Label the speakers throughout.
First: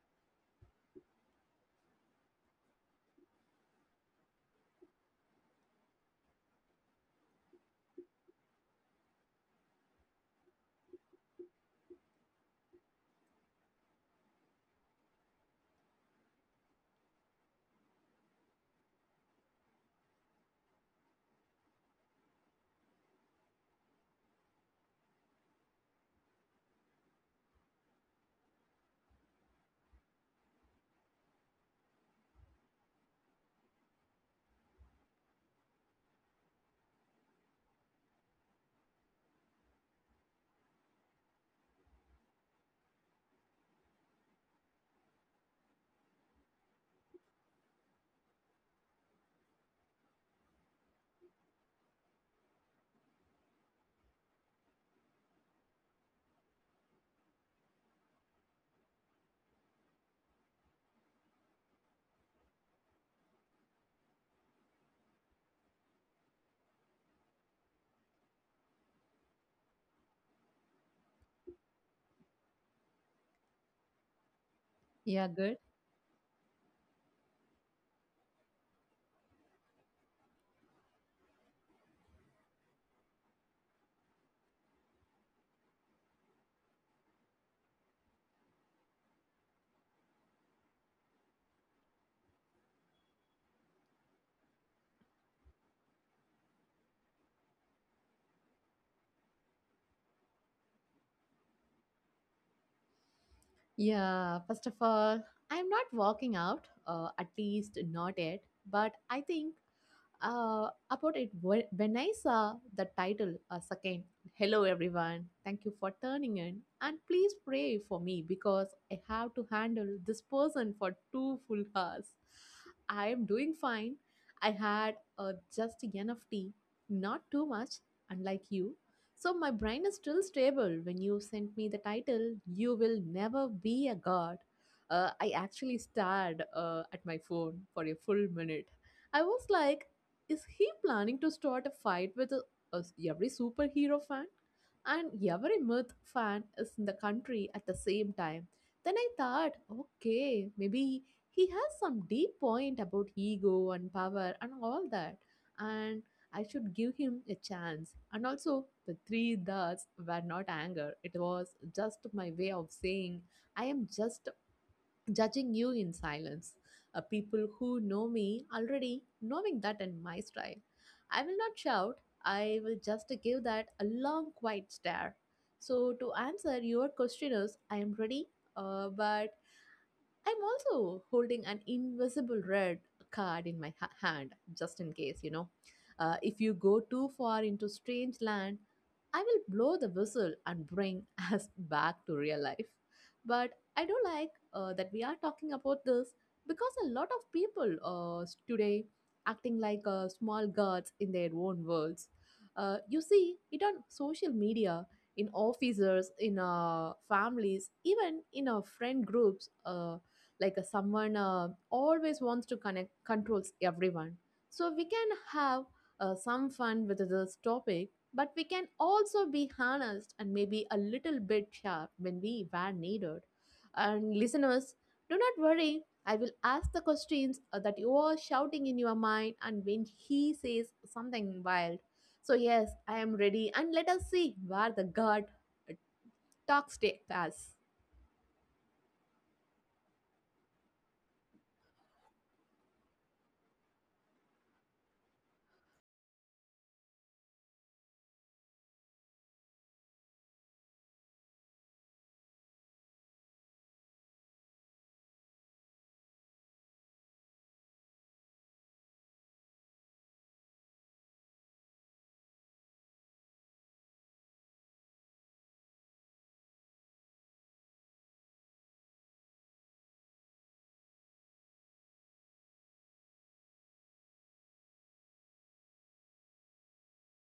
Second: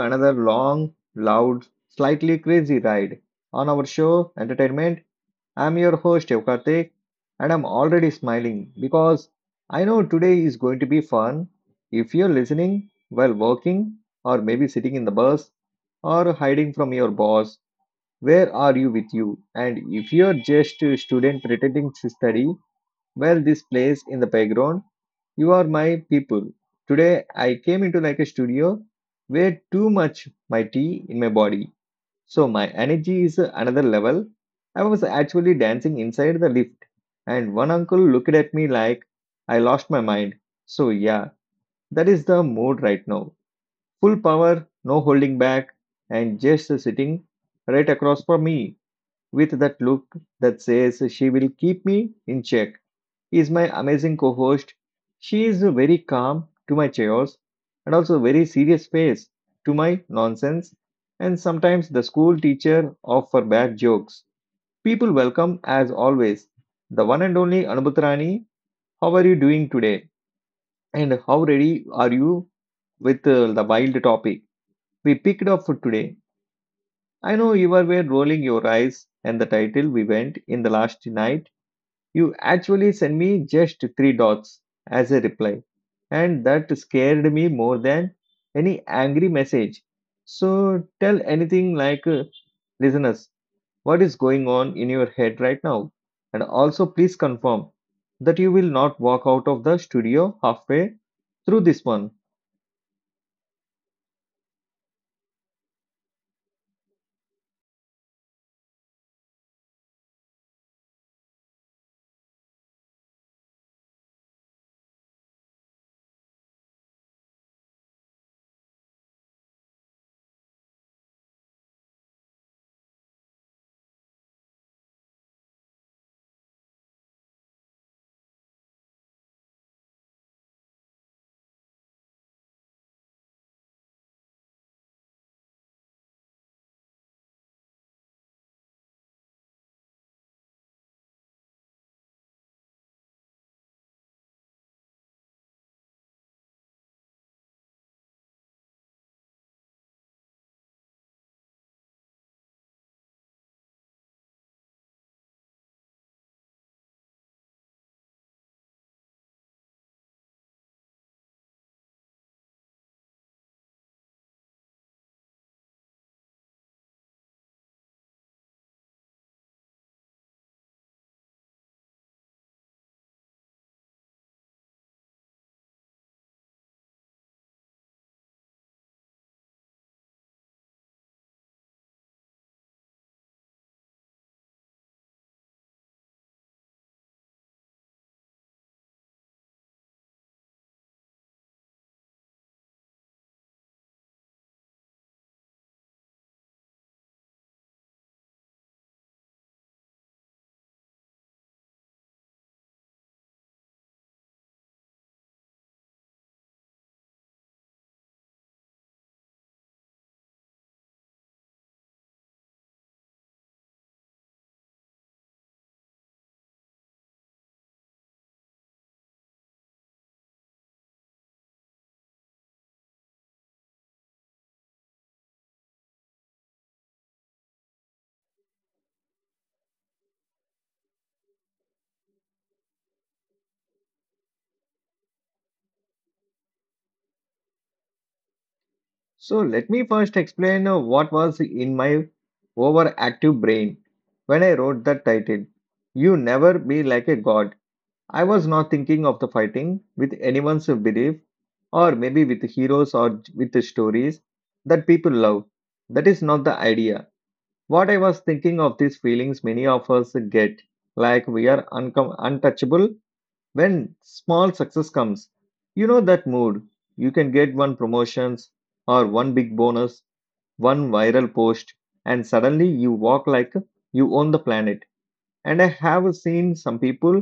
Speaker 1: another long, loud, slightly crazy ride on our show Entertainment. I'm your host Evkartik and I'm already smiling because I know today is going to be fun. If you're listening while working or maybe sitting in the bus or hiding from your boss, where are you with you? And if you're just a student pretending to study, well, this plays in the background. You are my people. Today I came into like a studio where too much my tea in my body. So my energy is another level. I was actually dancing inside the lift and one uncle looked at me like I lost my mind. So yeah, that is the mood right now. Full power, no holding back and just sitting right across from me with that look that says she will keep me in check is my amazing co host. She is very calm to my chaos and also very serious face to my nonsense and sometimes the school teacher of her bad jokes. People welcome as always the one and only Anubhutrani. How are you doing today? And how ready are you with the wild topic we
Speaker 2: Yeah,
Speaker 1: picked
Speaker 2: good.
Speaker 1: up for today? I know you were rolling your eyes and the title we went in the last night. You actually sent me just three dots as a reply, and that scared me more than any angry message. So tell anything listeners, what is going on in your head right now? And also, please confirm that you will not walk out of the studio halfway through this one.
Speaker 2: Yeah, first of all, I'm not walking out, at least not yet. But I think when I saw the title, second, hello everyone, thank you for turning in, and please pray for me because I have to handle this person for 2 full hours. I am doing fine. I had just enough tea, not too much, unlike you. So my brain is still stable. When you sent me the title, you will never be a god. I actually stared at my phone for a full minute. I was like, is he planning to start a fight with a- every superhero fan and every myth fan is in the country at the same time? Then I thought, okay, maybe he has some deep point about ego and power and all that, and I should give him a chance. And also, the three dots were not anger, it was just my way of saying I am just judging you in silence. People who know me already knowing that in my style. I will not shout, I will just give that a long, quiet stare. So, to answer your questioners, I am ready, but I'm also holding an invisible red card in my hand, just in case. If you go too far into strange land, I will blow the whistle and bring us back to real life. But I do like that we are talking about this because a lot of people today acting like small gods in their own worlds. You see it on social media, in officers, in families, even in our friend groups. Like someone always wants to connect controls everyone so we can have some fun with this topic, but we can also be honest and maybe a little bit sharp when we were needed. And listeners, do not worry, I will ask the questions that you are shouting in your mind, and when he says something wild. So yes, I am ready, and let us see where the god uh, talks takes us.
Speaker 1: So let me first explain what was in my overactive brain when I wrote that title. You never be like a god. I was not thinking of the fighting with anyone's belief, or maybe with heroes or with the stories that people love. That is not the idea. What I was thinking of these feelings many of us get, like we are untouchable when small success comes. You know that mood. You can get one promotions or one big bonus, one viral post, and suddenly you walk like you own the planet and I have seen some people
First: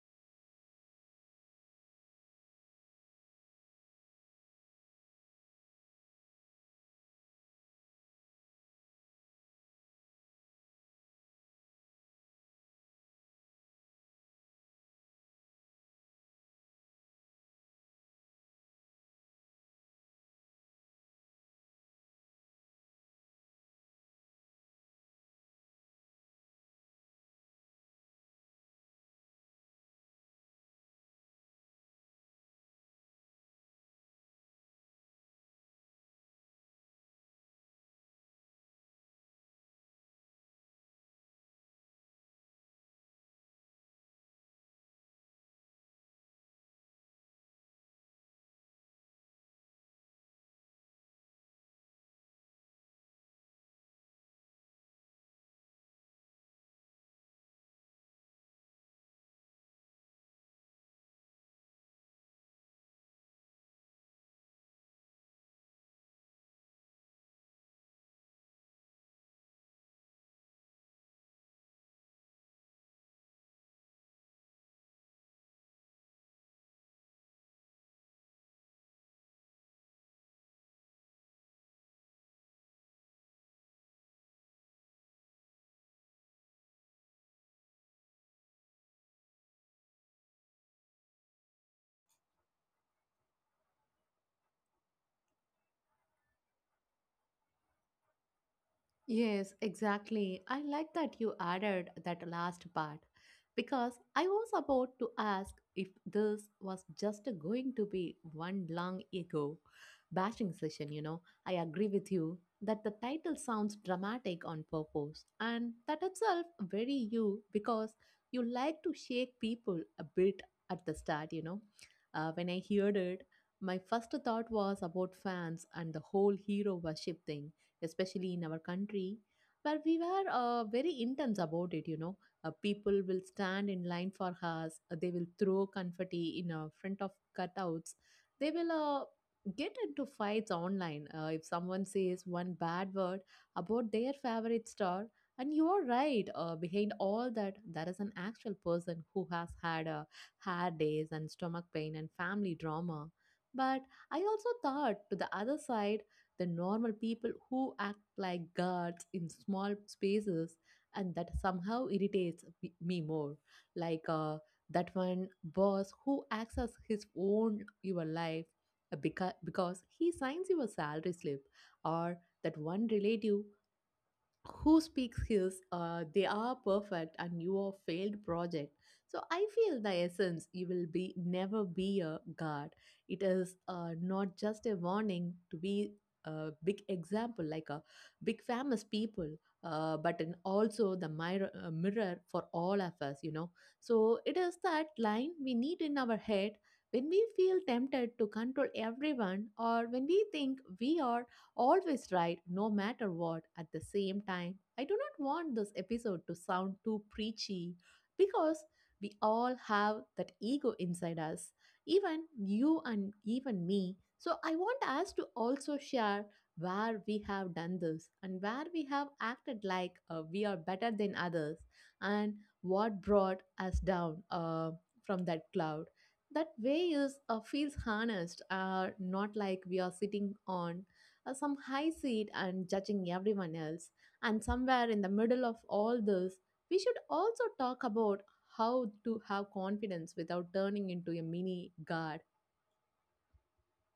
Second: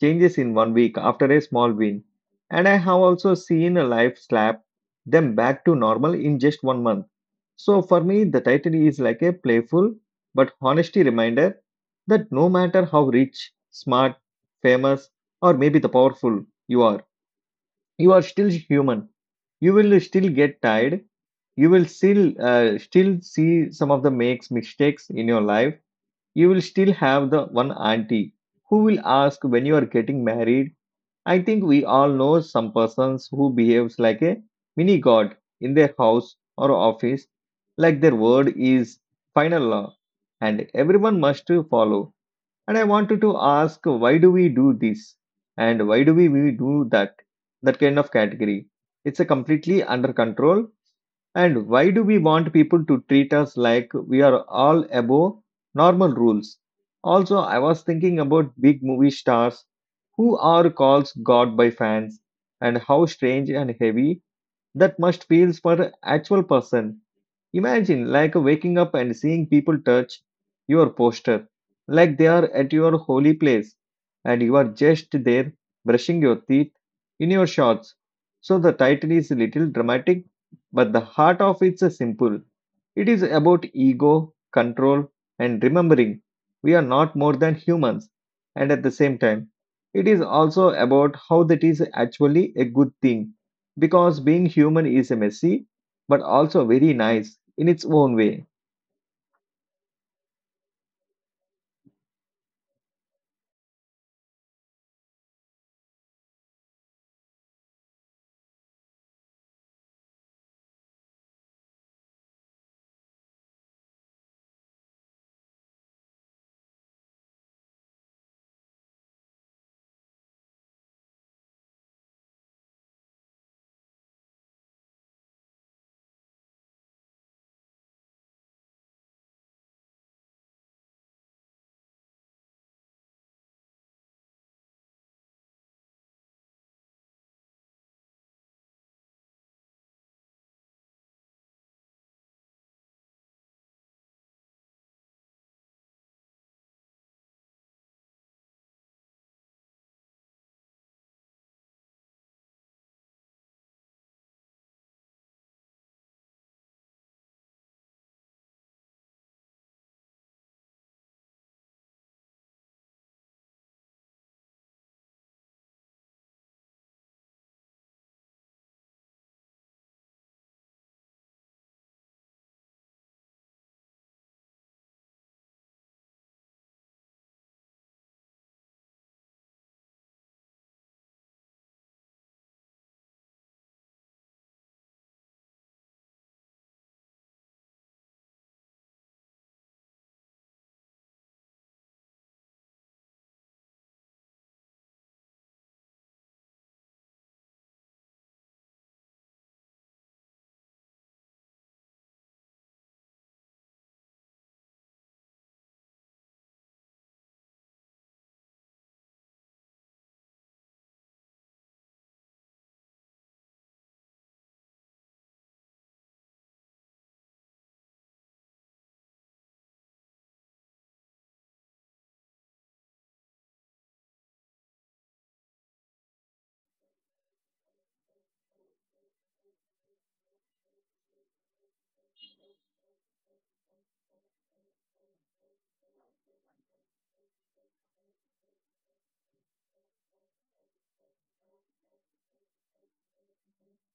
Speaker 1: changes in 1 week after a small win. And I have also seen a life slap them back to normal in just 1 month. So for me, the title is like a playful but honesty reminder that no matter how rich, smart, famous, or maybe the powerful you are still human. You will still get tired. You will still see some of the makes mistakes in your life. You will still have the one auntie who will ask when you are getting married. I think we all know some persons who behaves like a mini god in their house or office, like their word is final law and everyone must to follow. And I wanted to ask why do we do this and why do we do that? That kind of category. It's a completely under control and why do we want people to treat us like we are all above normal rules? Also, I was thinking about big movie stars who are called God by fans and how strange and heavy that must feel for an actual person. Imagine like waking up and seeing people touch your poster like they are at your holy place and you are just there brushing your teeth in your shorts. So the title is a little dramatic, but the heart of it's a simple. It is about ego, control, and remembering we are not more than humans. And at the same time, it is also about how that is actually a good thing because being human is a messy but also very nice in its own way.
Speaker 2: Yes, exactly. I like that you added that last part because I was about to ask if this was just going to be one long ego bashing session. I agree with you that the title sounds dramatic on purpose, and that itself very you because you like to shake people a bit at the start. When I heard it, my first thought was about fans and the whole hero worship thing, especially in our country, where we were very intense about it. You know, people will stand in line for us, they will throw confetti in front of cutouts, they will get into fights online. If someone says one bad word about their favorite star, and you are right, behind all that, there is an actual person who has had a hair days and stomach pain and family drama. But I also thought to the other side, the normal people who act like gods in small spaces, and that somehow irritates me more, like that one boss who acts as his own your life because he signs your salary slip, or that one relative who speaks his they are perfect and you are failed project. So I feel the essence, you will be never be a god. It is not just a warning to be a big example like a big famous people, but in also the mirror, mirror for all of us, you know. So it is that line we need in our head when we feel tempted to control everyone, or when we think we are always right no matter what. At the same time, I do not want this episode to sound too preachy, because we all have that ego inside us, even you and even me. So I want us to also share where we have done this, and where we have acted like we are better than others, and what brought us down from that cloud. That way is feels harnessed, not like we are sitting on some high seat and judging everyone else. And somewhere in the middle of all this, we should also talk about how to have confidence without turning into a mini god.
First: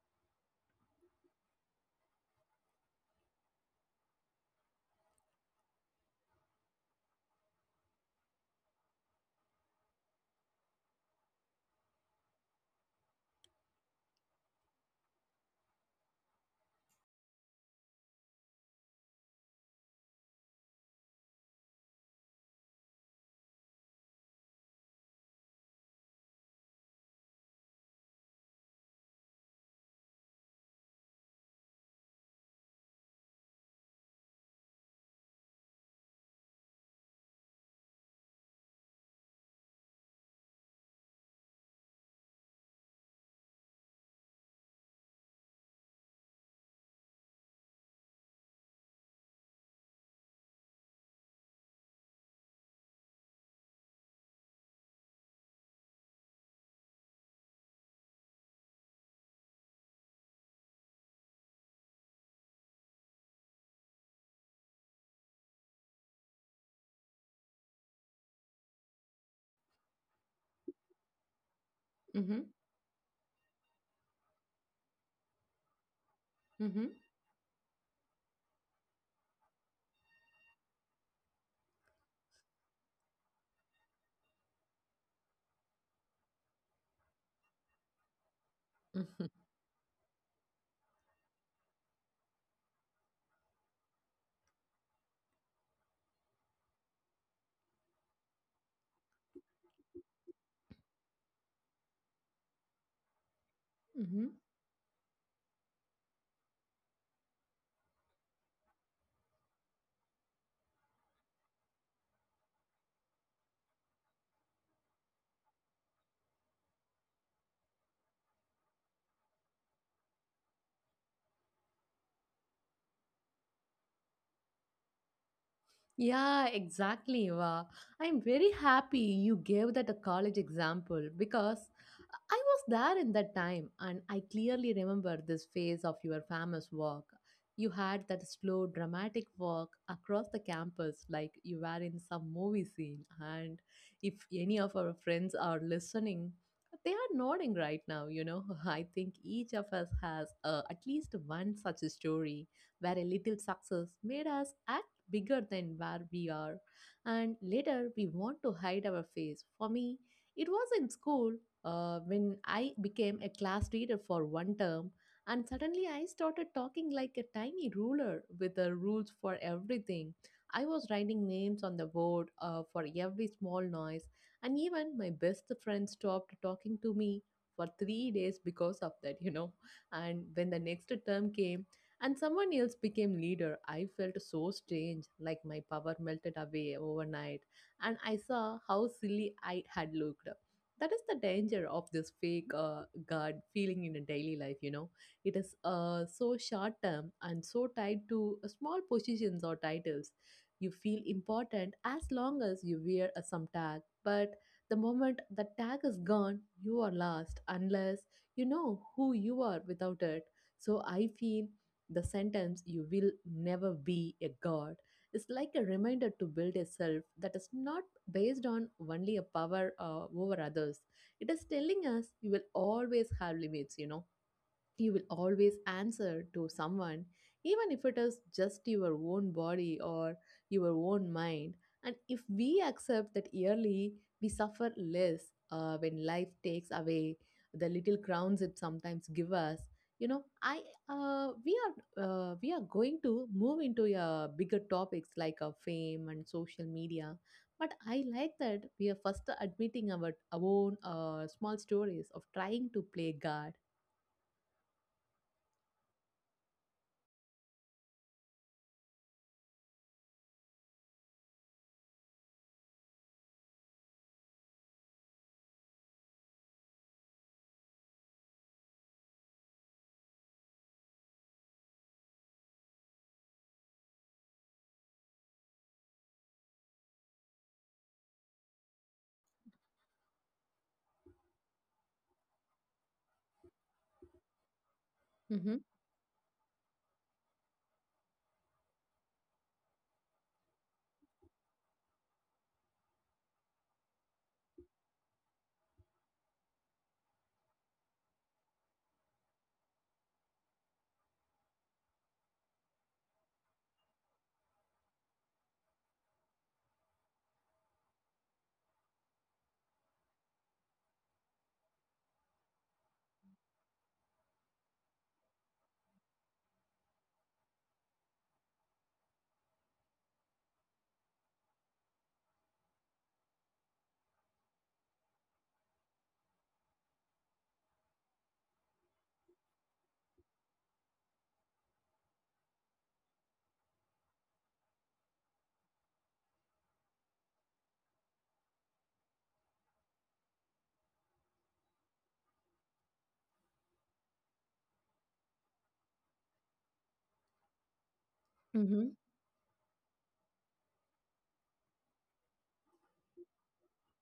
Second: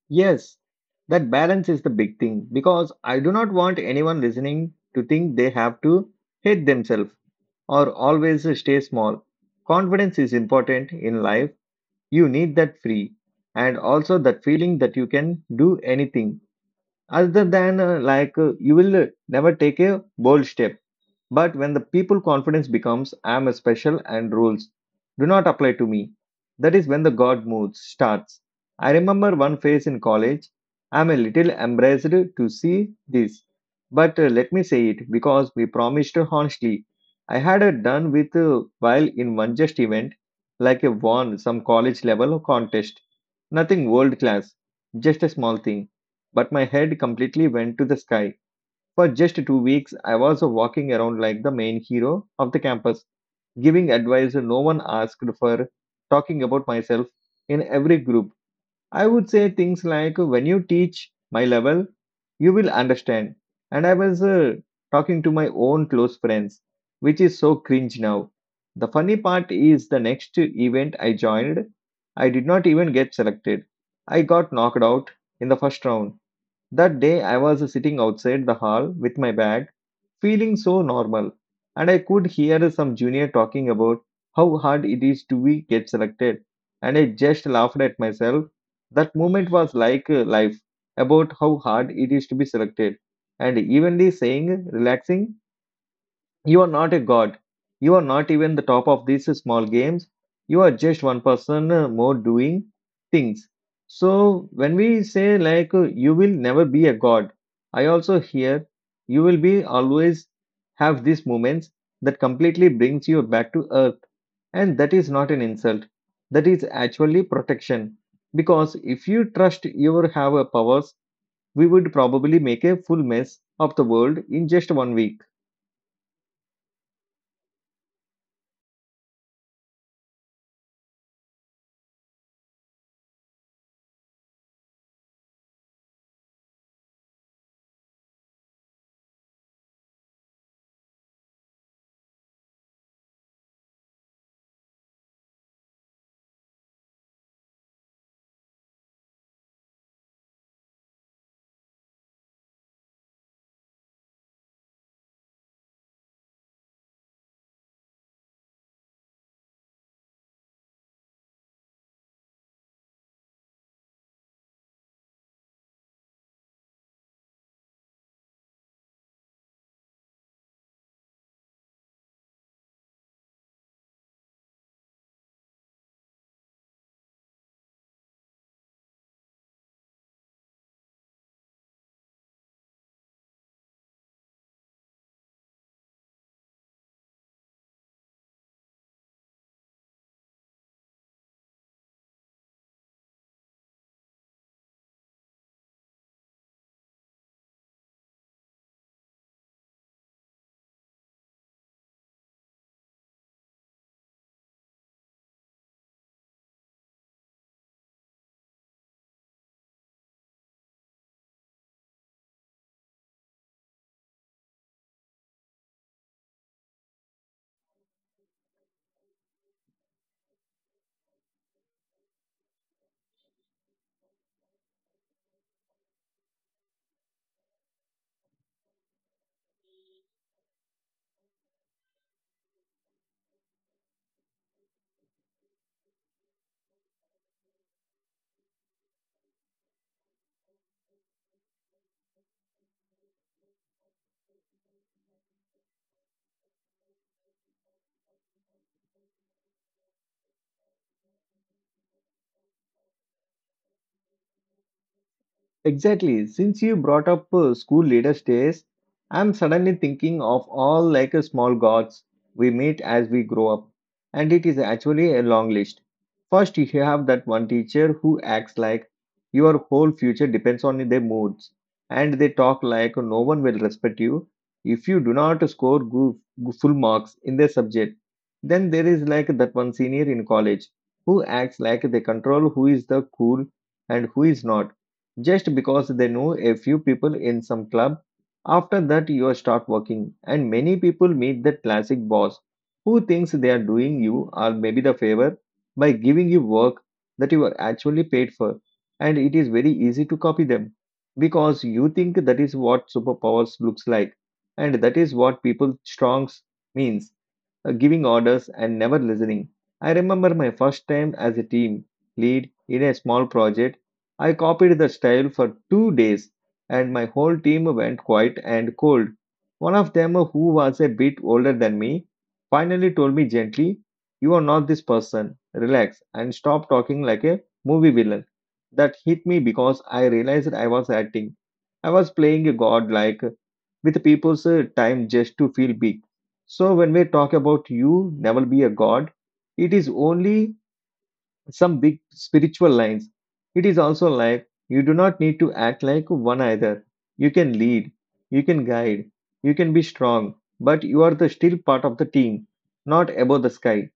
Speaker 1: Yes, that balance is the big thing because I do not want anyone listening to think they have to hate themselves or always stay small. Confidence is important in life. You need that free and also that feeling that you can do anything other than you will never take a bold step. But when the people confidence becomes I am special and rules do not apply to me, that is when the God mood starts. I remember one phase in college. I am a little embarrassed to see this, but let me say it because we promised honestly. I had done with while in one just event, like a won some college level contest. Nothing world class, just a small thing. But my head completely went to the sky for just 2 weeks. I was walking around like the main hero of the campus, giving advice no one asked for, talking about myself in every group. I would say things like, when you teach my level, you will understand. And I was talking to my own close friends, which is so cringe now. The funny part is the next event I joined, I
Speaker 2: Mm-hmm.
Speaker 1: did not even get selected. I got knocked out in the first round.
Speaker 2: Mm-hmm.
Speaker 1: That day, I was sitting outside the hall with my bag, feeling so normal, and I could hear some junior talking about how hard it is to be get selected, and I just laughed at myself. That moment was life, about how hard it is to be selected, and evenly saying relaxing you are not a god. You are not even the top of these small games. You are just one person more doing things.
Speaker 2: Mhm.
Speaker 1: So when we say you will never be a god, I also hear you will be always have these moments that completely brings you back to earth and that is not an insult. That is actually protection because if you trust your have a powers, we would probably make a full mess of the world in just 1 week.
Speaker 2: Yeah, exactly. Wow. I'm very happy you gave that a college example, because I was there in that time and I clearly remember this phase of your famous walk. You had that slow, dramatic walk across the campus like you were in some movie scene. And if any of our friends are listening, they are nodding right now. I think each of us has at least one such a story where a little success made us act bigger than where we are, and later we want to hide our face. For me, it was in school when I became a class leader for one term, and suddenly I started talking like a tiny ruler with the rules for everything. I was writing names on the board for every small noise, and even my best friend stopped talking to me for 3 days because of that. And when the next term came, and someone else became leader. I felt so strange, like my power melted away overnight, and I saw how silly I had looked. That is the danger of this fake God feeling in a daily life. It is so short term and so tied to small positions or titles. You feel important as long as you wear a some tag, but the moment the tag is gone, you are lost unless you know who you are without it. So I feel the sentence, you will never be a god, is like a reminder to build a self that is not based on only a power over others. It is telling us you will always have limits, you will always answer to someone, even if it is just your own body or your own mind. And if we accept that yearly, we suffer less when life takes away the little crowns it sometimes give us. You know, I we are going to move into bigger topics like fame and social media, but I like that we are first admitting our own small stories of trying to play God.
Speaker 1: Exactly. Since you brought up school leaders days, I'm suddenly thinking of all small gods we meet as we grow up. And it is actually a long list. First, you have that one teacher who acts like your whole future depends on their moods. And they talk like no one will respect you if you do not score full marks in their subject. Then there is like that one senior in college who acts like they control who is the cool and who is not just because they know a few people in some club. After that, you start working, and many people meet the classic boss who thinks they are doing you or maybe the favor by giving you work that you are actually paid for. And it is very easy to copy them because you think that is what superpowers looks like, and that is what people strongs means giving orders and never listening. I remember my first time as a team lead in a small project. I copied the style for 2 days and my whole team went quiet and cold. One of them, who was a bit older than me, finally told me gently, you are not this person. Relax and stop talking like a movie villain. That hit me because I realized I was acting. I was playing a god like with people's time just to feel big. So when we talk about you never be a god, it is only some big spiritual lines. It is also like you do not need to act like one either. You can lead, you can
Speaker 2: Hmm.
Speaker 1: guide, you can be strong, but you are the still part of the team, not above the sky.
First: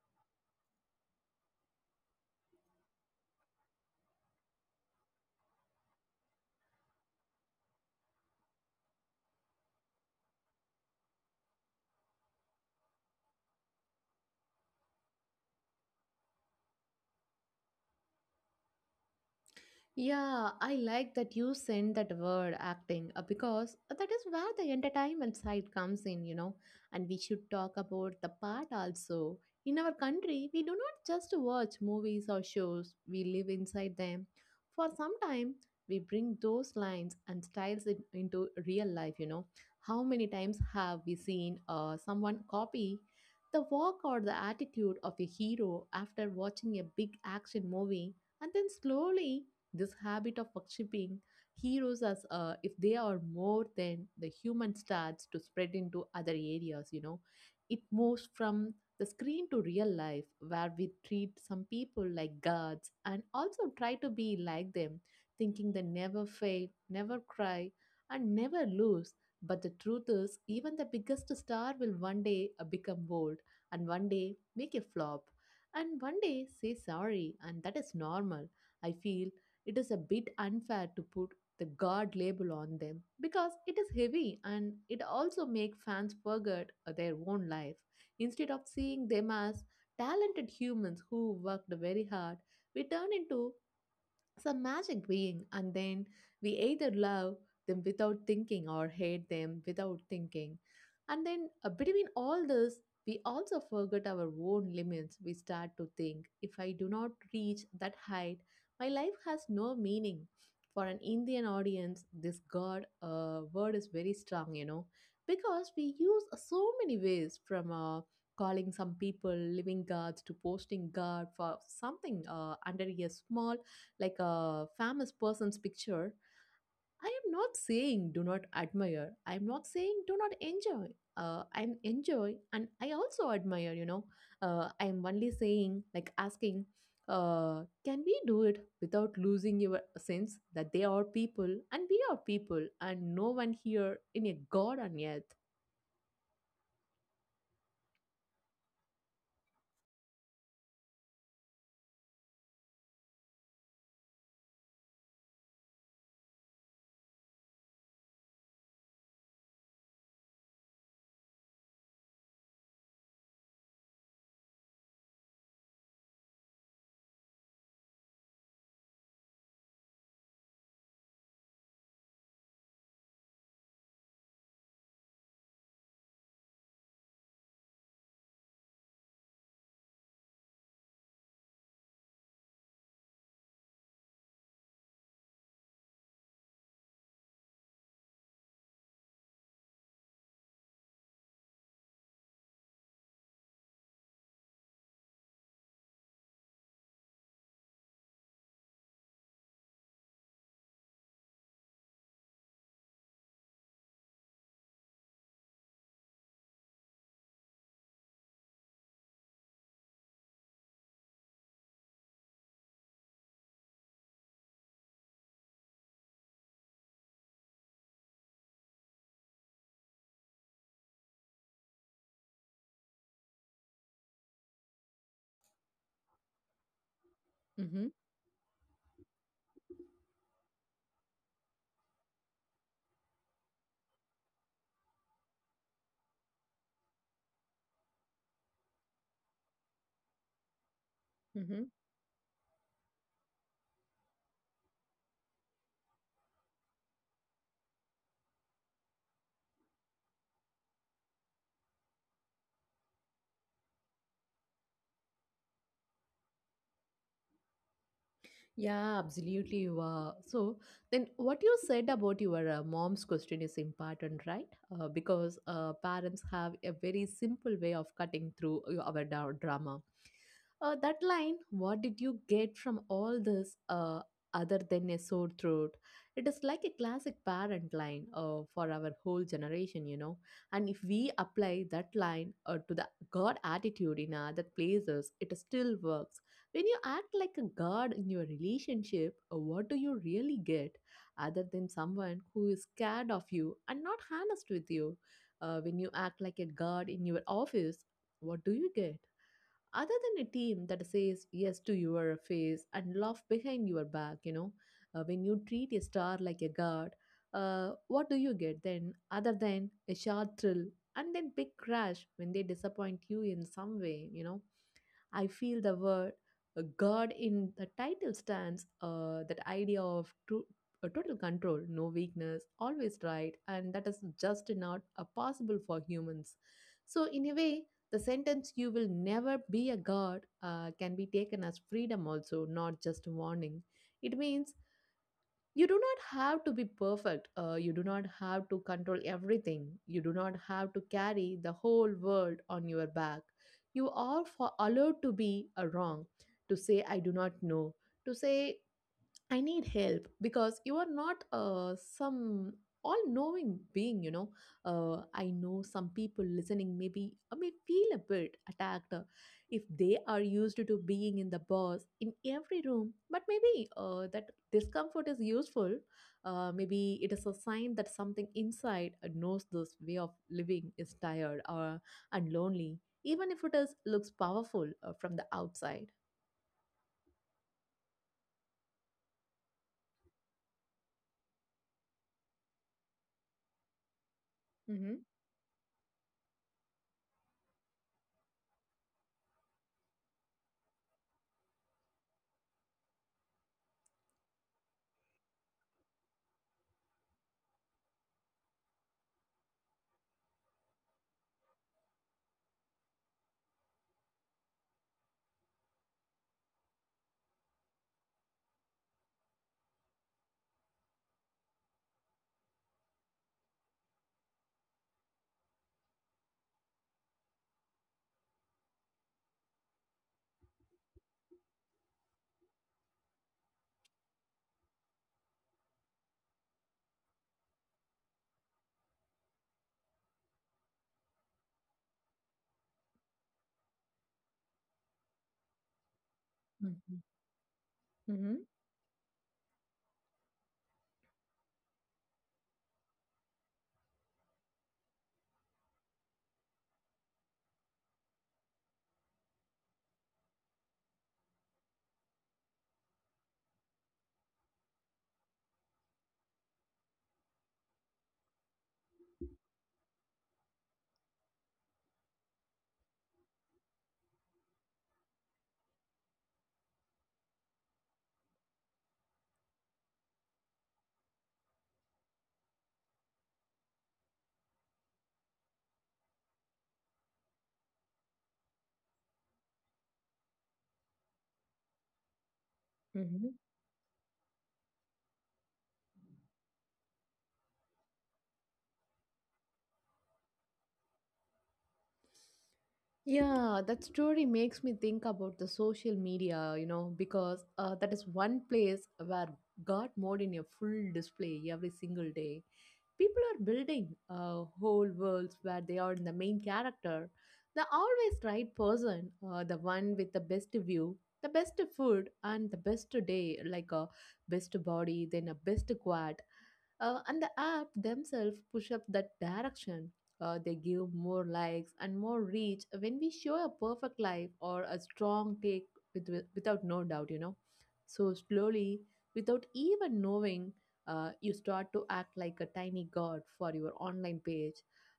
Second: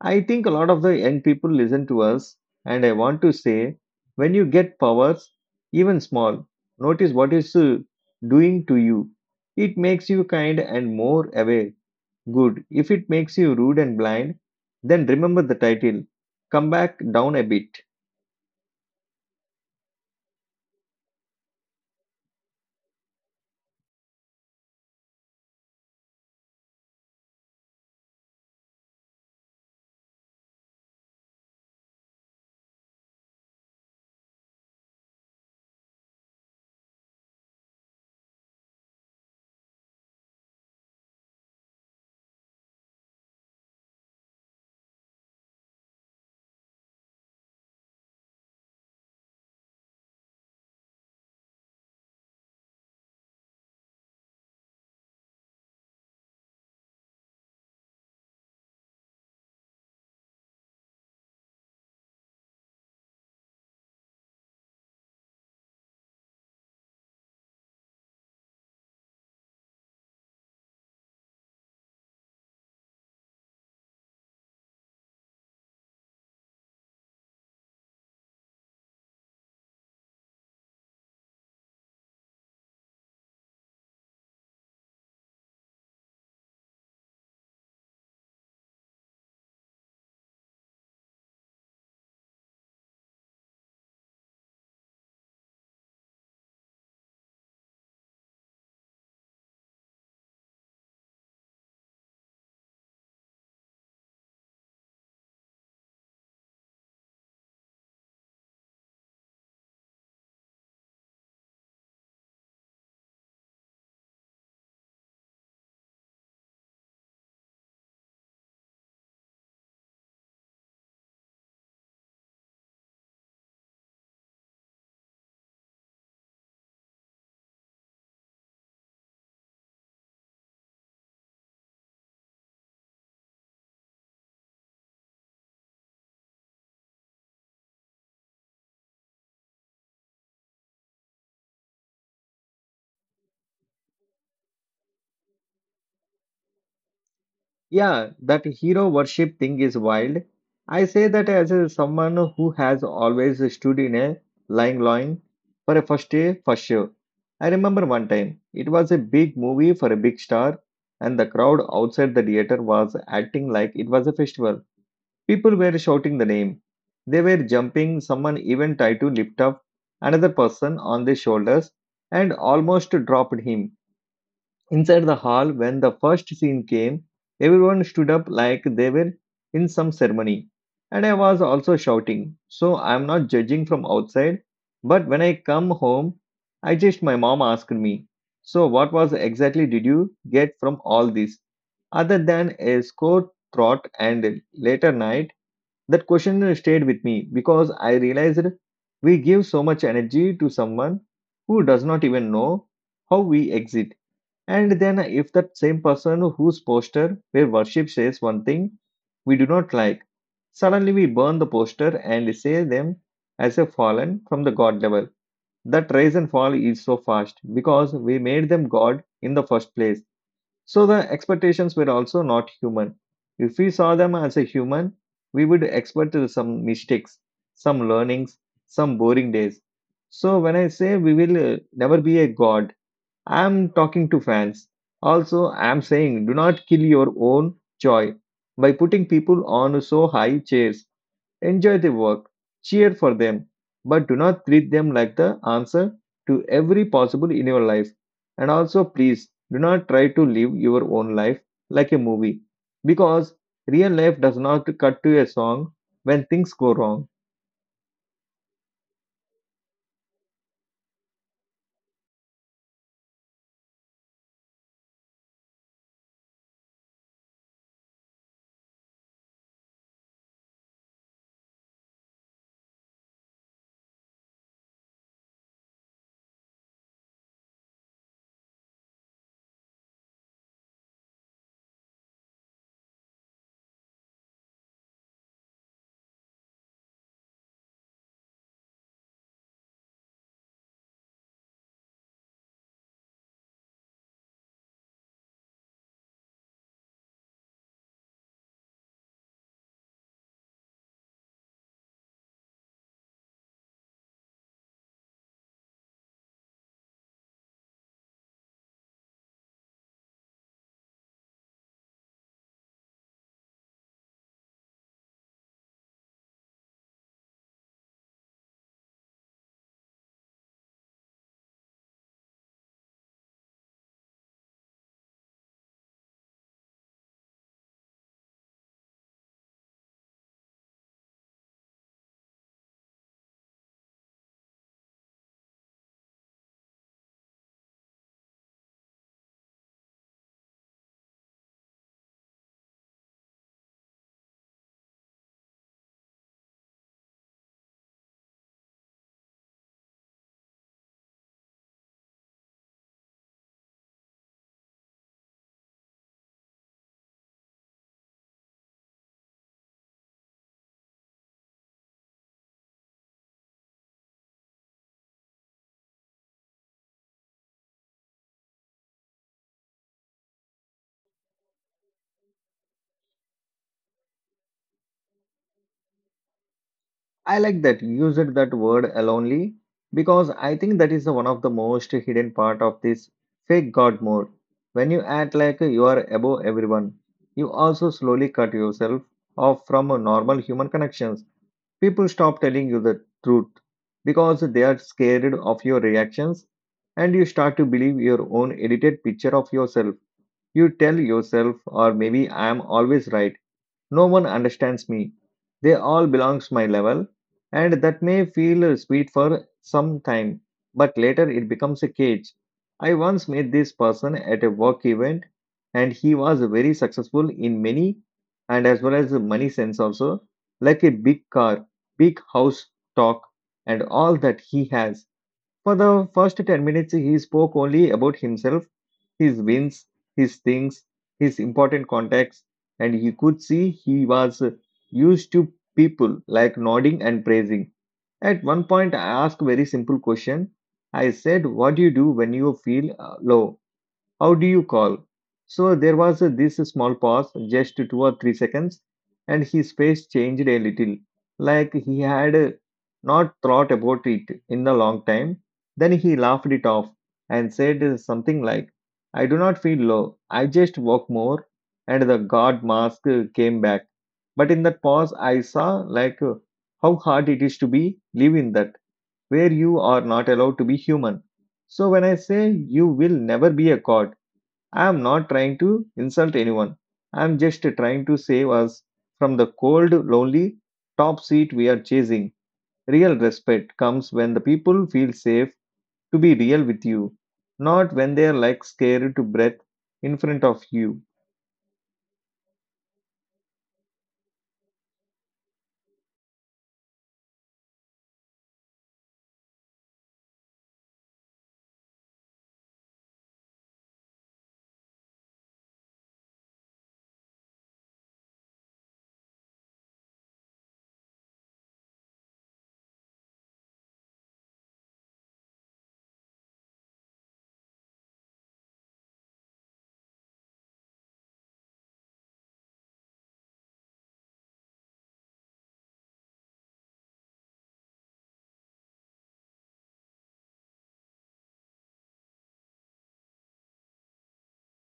Speaker 1: I think a lot of the young people listen to us, and I want to say when you get powers, even small, notice what is doing to you. It makes you kind and more aware. Good. If it makes you rude and blind, then remember the title. Come back down a bit.
Speaker 2: Yeah, I like that you sent that word acting because that is where the entertainment side comes in. And we should talk about the part also. In our country, we do not just watch movies or shows, we live inside them. For some time, we bring those lines and styles in, into real life. How many times have we seen someone copy the walk or the attitude of a hero after watching a big action movie? And then slowly this habit of worshipping heroes as if they are more than the human starts to spread into other areas. It moves from the screen to real life, where we treat some people like gods and also try to be like them, thinking they never fail, never cry, and never lose. But the truth is, even the biggest star will one day become old, and one day make a flop, and one day say sorry, and that is normal. I feel it is a bit unfair to put the god label on them, because it is heavy and it also makes fans forget their own life instead of seeing them as talented humans who worked very hard. We turn into some magic being, and then we either love them without thinking or hate them without thinking. And then between all this, we also forget our own limits. We start to think, if I do not reach that height, my life has no meaning. For an Indian audience, this god word is very strong, because we use so many ways, from calling some people living gods to posting god for something under a small like a famous person's picture. I am not saying do not admire. I am not saying do not enjoy. I am enjoy and I also admire. I am only saying, like asking, can we do it without losing your sense that they are people and we are people and no one here in a God on earth?
Speaker 1: Yeah, that hero worship thing is wild. I say that as a, someone who has always stood in a lying line for a first day for sure. I remember one time, it was a big movie for a big star, and the crowd outside the theater was acting like it was a festival. People were shouting the name. They were jumping. Someone even tried to lift up another person on their shoulders and almost dropped him. Inside the hall, when the first scene came, everyone stood up like they were in some ceremony. And I was also shouting. So I'm not judging from outside. But when I come home, I just, my mom asked me, so what was exactly did you get from all this? Other than a sore throat and later night that question stayed with me because I realized we give so much energy to someone who does not even know how we exit. And then, if that same person whose poster where worship says one thing we do not like, suddenly we burn the poster and say them as a fallen from the God level. That rise and fall is so fast because we made them God in the first place, so the expectations were also not human. If we saw them as a human, we would expect some mistakes, some
Speaker 2: Mm-hmm.
Speaker 1: learnings, some boring days. So when I say we will never be a god, I am talking to fans. Also, I am saying do not kill your own joy by putting people on so high chairs.
Speaker 2: Mm-hmm.
Speaker 1: Enjoy the work, cheer for them, but do not treat them like the answer to every possible in your life. And also, please do not try to live your own life like a movie, because real life does not cut to a song when things go wrong.
Speaker 2: Yeah, absolutely. You are. So then, what you said about your mom's question is important, right? Because parents have a very simple way of cutting through our drama. That line, what did you get from all this other than a sore throat? It is like a classic parent line for our whole generation, you know. And if we apply that line to the God attitude in other places, it still works. When you act like a God in your relationship, what do you really get other than someone who is scared of you and not honest with you? When you act like a God in your office, what do you get, other than a team that says yes to your face and laugh behind your back, you know? When you treat a star like a god, what do you get then, other than a short thrill and then big crash when they disappoint you in some way, you know? I feel the word God in the title stands that idea of true, total control, no weakness, always right, and that is just not possible for humans. So, in a way, the sentence you will never be a god can be taken as freedom also, not just a warning. It means you do not have to be perfect. You do not have to control everything. You do not have to carry the whole world on your back. You are for allowed to be a wrong, to say I do not know, to say I need help because you are not some all knowing being, you know. I know some people listening maybe may feel a bit attacked, if they are used to being in the boss in every room, but maybe that discomfort is useful. Maybe it is a sign that something inside knows this way of living is tired or and lonely, even if it is looks powerful from the outside.
Speaker 1: I like that you used that word alonely, because I think that is one of the most hidden part of this fake God mode. When
Speaker 2: Mhm.
Speaker 1: you act like you are above everyone, you also slowly cut yourself off from normal human connections. People stop telling you the truth because they are scared of your reactions, and you start to believe your own edited picture of yourself. You tell yourself, or maybe I am always right, no one understands me. They all belong to my level, and that may feel sweet for some time, but later it becomes a cage. I once met this person at a work event, and he was very successful in many and as well as money sense also, like a big car, big house, talk, and all that he has. For the first 10 minutes, he spoke only about himself, his wins, his things, his important contacts, and he could see he was used to people like
Speaker 2: Mhm.
Speaker 1: nodding and praising. At
Speaker 2: Mhm.
Speaker 1: one point, I asked a very simple question. I said, "What do you do when you feel low? How do you call?" So there was this small pause, just 2 or 3 seconds, and his face changed a little, like he had not thought about it in a long time. Then he laughed it off and said something like, "I do not feel low, I just walk more." And the God mask came back. But in that pause, I saw how hard it is to be live in that where you are not allowed to be human. So when I say you will never be a god, I'm not trying to insult anyone. I'm just trying to save us from the cold, lonely top seat we are chasing. Real
Speaker 2: Mhm.
Speaker 1: respect comes when the people feel safe to be real with you, not when they are like scared to breath in front of you.
Speaker 2: Yeah, that story makes me think about the social media, you know, because that is one place where God mode in a full display every single day. People are building whole worlds where they are the main character, the always right person, the one with the best view, the best food, and the best day, like a best body, then a best quad. And the app themselves push up that direction. They give more likes and more reach when we show a perfect life or a strong take without no doubt, you know. So slowly, without even knowing, you start to act like a tiny god for your online page.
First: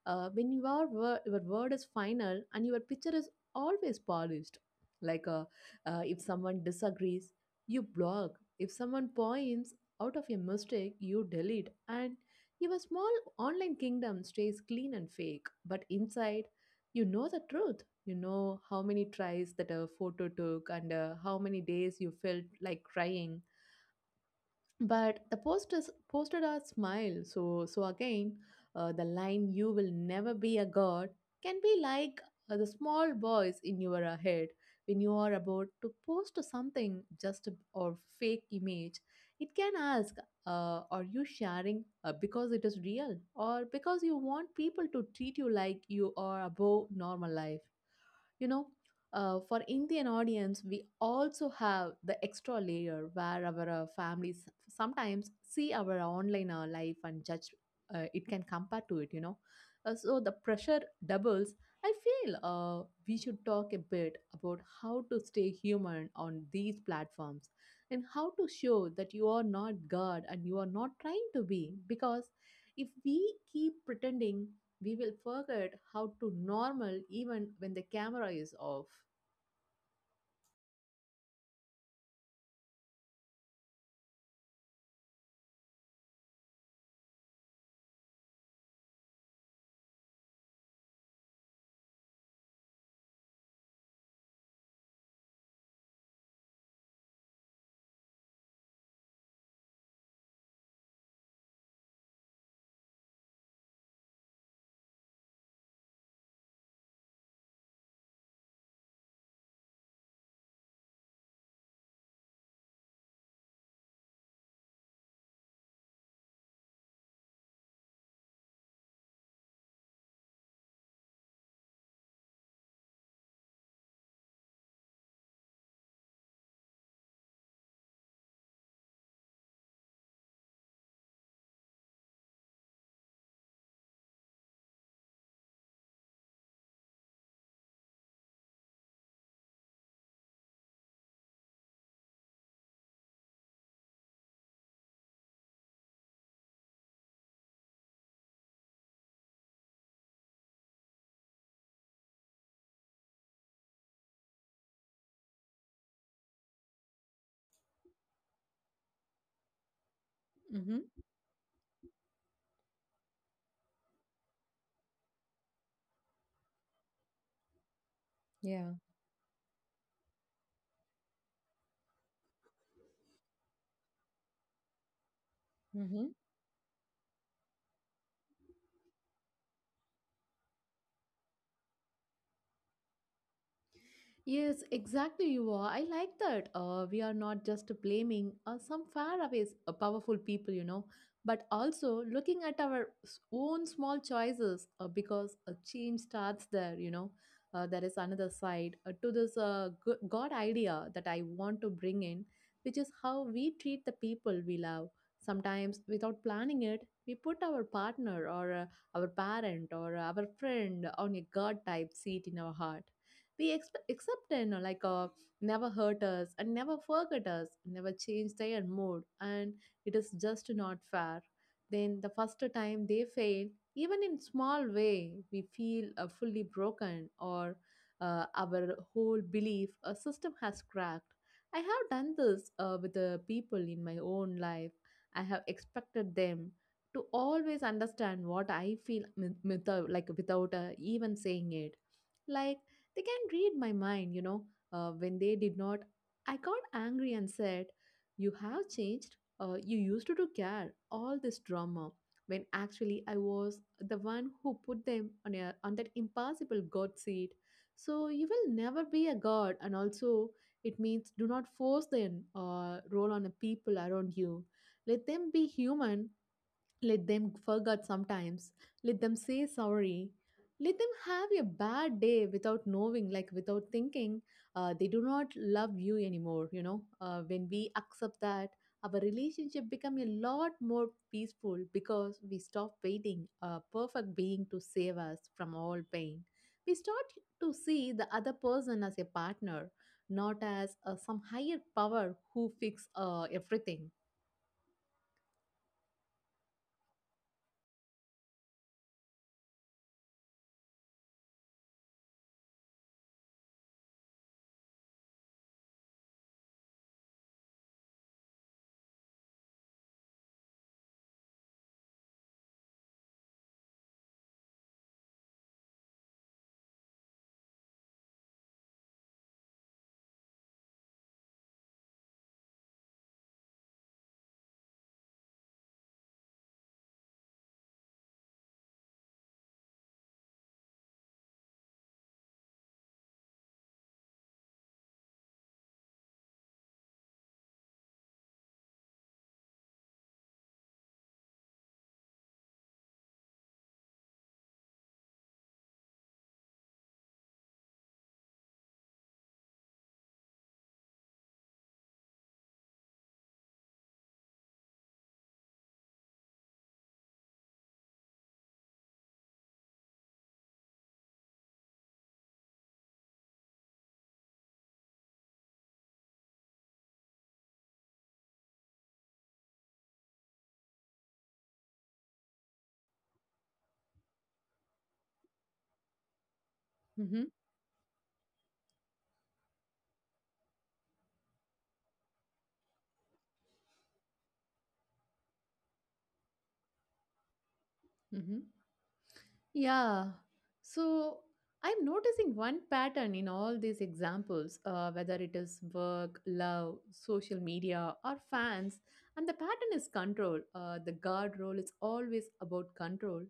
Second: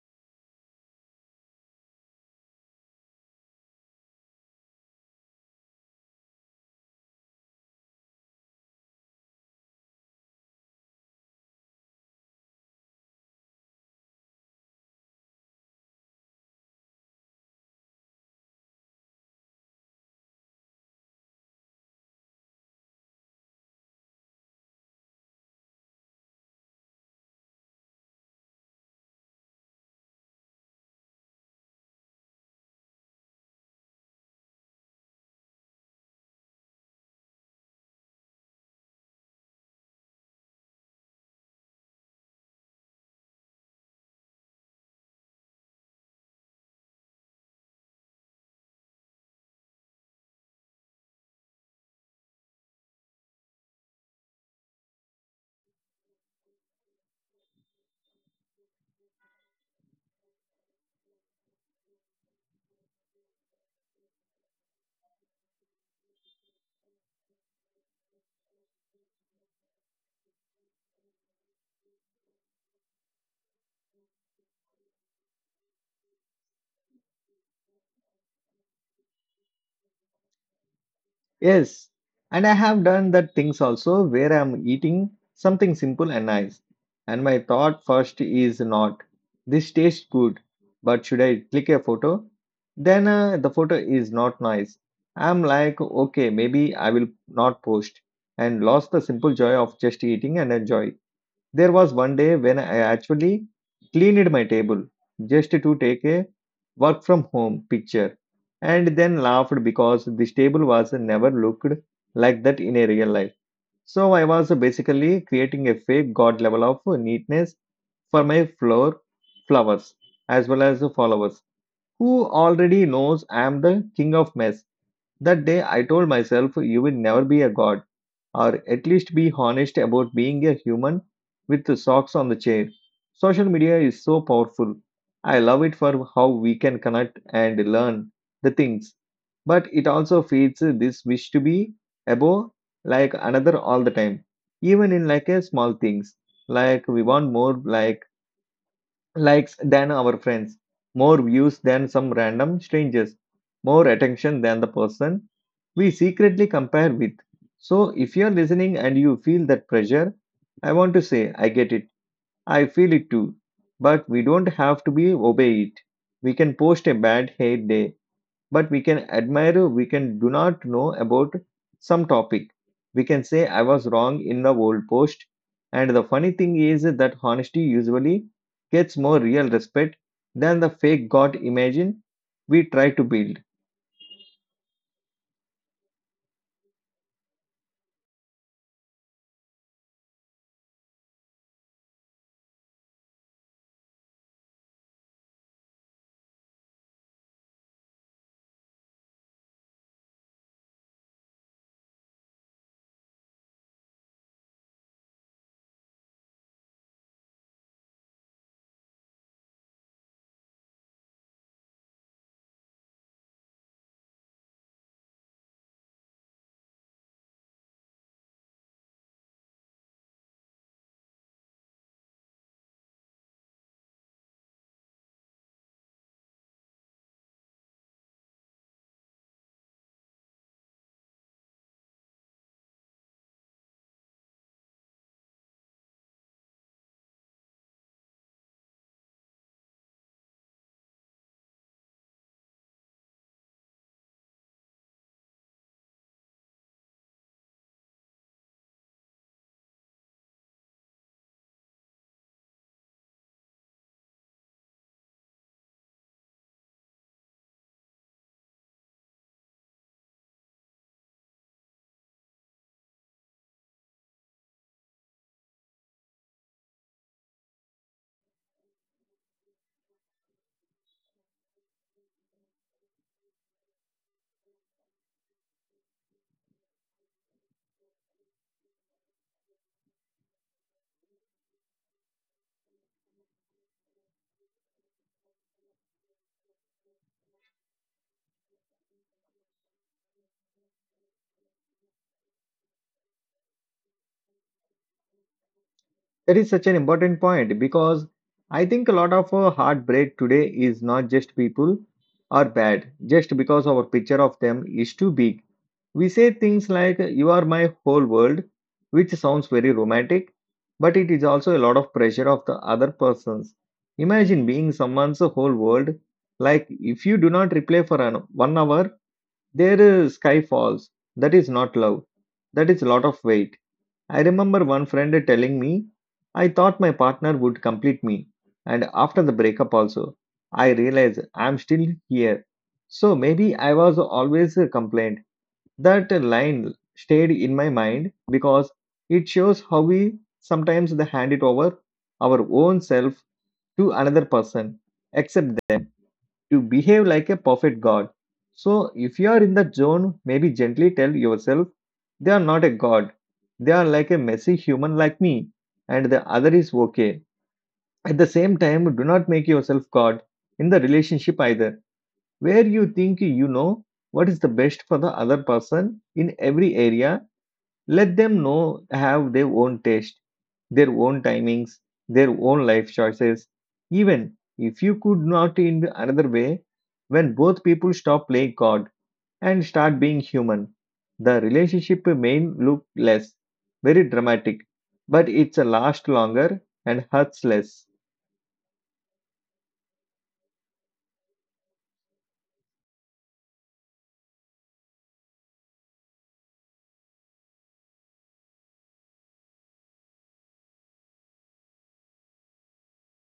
Speaker 2: When your word is final and your picture is always polished, like uh, if someone disagrees, you block. If someone points out of a mistake, you delete. And your small online kingdom stays clean and fake. But inside, you know the truth. You know how many tries that a photo took and how many days you felt like crying but the posters posted a smile so again. Uh, the line you will never be a god can be like the small voice in your head when you are about to post something or fake image. It can ask, are you sharing because it is real or because you want people to treat you like you are above normal life, you know? Uh, for Indian audience, we also have the extra layer where our families sometimes see our online life and judge, it can compare to it. You know, so the pressure doubles. I feel we should talk a bit about how to stay human on these platforms and how to show that you are not God and you are not trying to be. Because if we keep pretending we will forget how to normal even when the camera is off.
Speaker 1: Yes, and I have done that things also where I'm eating something simple and nice. And my thought first is not, this tastes good, but should I click a photo? Then the photo is not nice. I'm like, okay, maybe I will not post and lost the simple joy of just eating and enjoying. There was one day when I actually cleaned my table just to take a work from home picture, and then laughed because this table was never looked like that in a real life. So I was basically creating a fake god level of neatness for my floor flowers as well as the followers who already knows I am the king of mess. That day I told myself, you will never be a god, or at least be honest about being a human with the socks on the chair. Social media is so powerful. I love it for how we can connect and learn the things, but it also feeds this wish to be above like another all the time, even in like a small things. Like we want more likes than our friends, more views than some random strangers, more attention than the person we secretly compare with. So, if you're listening and you feel that pressure, I
Speaker 2: Mm-hmm.
Speaker 1: want to say, I get it. I feel it too. But we don't have to be obey it. We can post a bad hair day, but
Speaker 2: Yeah.
Speaker 1: we can admire, we can do not know about some topic, we can say I was wrong in the old post, and the
Speaker 2: Mm-hmm.
Speaker 1: funny thing is that honesty usually gets more real respect than the fake god imagine we try to build.
Speaker 2: Yes, exactly. You are. I like that. We are not just blaming some faraway powerful people, you know, but also looking at our own small choices because a change starts there, you know. There is another side to this God idea that I want to bring in, which is how we treat the people we love. Sometimes, without planning it, we put our partner or our parent or our friend on a God type seat in our heart. We accept, you know, like never hurt us and never forget us, never change their mood, and it is just not fair. Then the first time they fail, even in small way, we feel fully broken or our whole belief a system has cracked. I have done this with the people in my own life. I have expected them to always understand what I feel with, like without even saying it. Like they can read my mind, you know. When they did not, I got angry and said, you have changed. You used to care all this drama. When actually I was the one who put them on, a, on that impossible God seat. So you will never be a God. And also, it means do not force them role on the people around you. Let them be human, let them forget sometimes. Let them say sorry. Let them have a bad day without knowing, like without thinking, they do not love you anymore. You know, when we accept that, our relationship become a lot more peaceful because we stop waiting a perfect being to save us from all pain. We start to see the other person as a partner, not as some higher power who fix everything.
Speaker 1: That is such an important point, because I think a lot of heartbreak today is not just people are bad, just because our picture of them is too big. We say things like, "You are my whole world," which sounds very romantic, but it is also a lot of pressure of the other persons. Imagine being someone's whole world. Like, if you do not reply for 1 hour, their sky falls. That is not love. That is a lot of weight. I remember one friend telling me, "I thought my partner would complete me. And after the breakup, also, I realized I'm still here. So maybe I was always a complaint." That line stayed in my mind because it shows how we sometimes they hand it over our own self to another person, accept them to behave like a perfect god. So, if you are in that zone, maybe gently tell yourself, they are not a god, they are like a messy human like me, and the other is okay. At the same time, do not make yourself god in the relationship either, where you think you know what is the best for the other person in every area. Let them know have their own taste, their own timings, their own life choices. Even if you could not in another way,
Speaker 2: Hmm.
Speaker 1: when both people stop playing God and start being human, the relationship may look less, very dramatic, but it's a last longer and hurts less.
Speaker 2: Hmm. Yeah. So I'm noticing one pattern in all these examples, whether it is work, love, social media, or fans. And the pattern is control. The guard role is always about control.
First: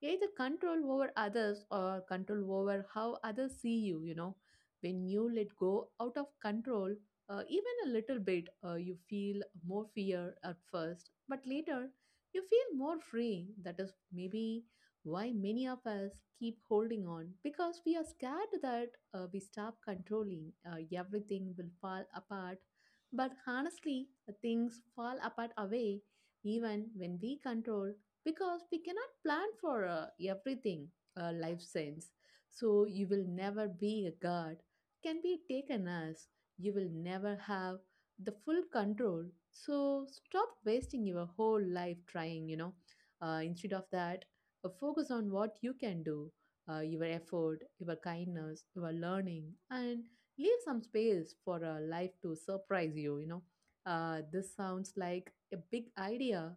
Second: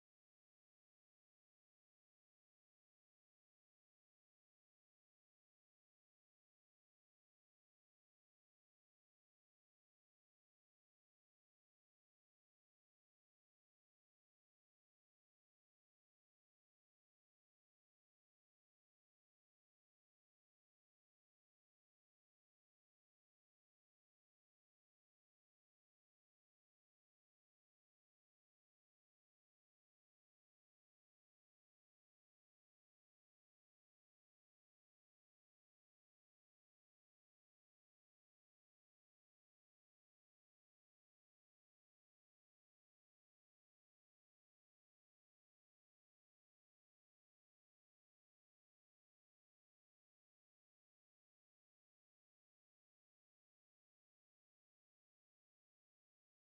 Speaker 2: Either control over others or control over how others see you, you know. When you let go out of control, even a little bit, you feel more fear at first, but later you feel more free. That is maybe why many of us keep holding on because we are scared that we stop controlling everything will fall apart, but honestly things fall apart away even when we control because we cannot plan for everything life sends. So you will never be a god can be taken as you will never have the full control, so stop wasting your whole life trying, you know. Uh, instead of that, focus on what you can do, your effort, your kindness, your learning, and leave some space for life to surprise you. You know, this sounds like a big idea,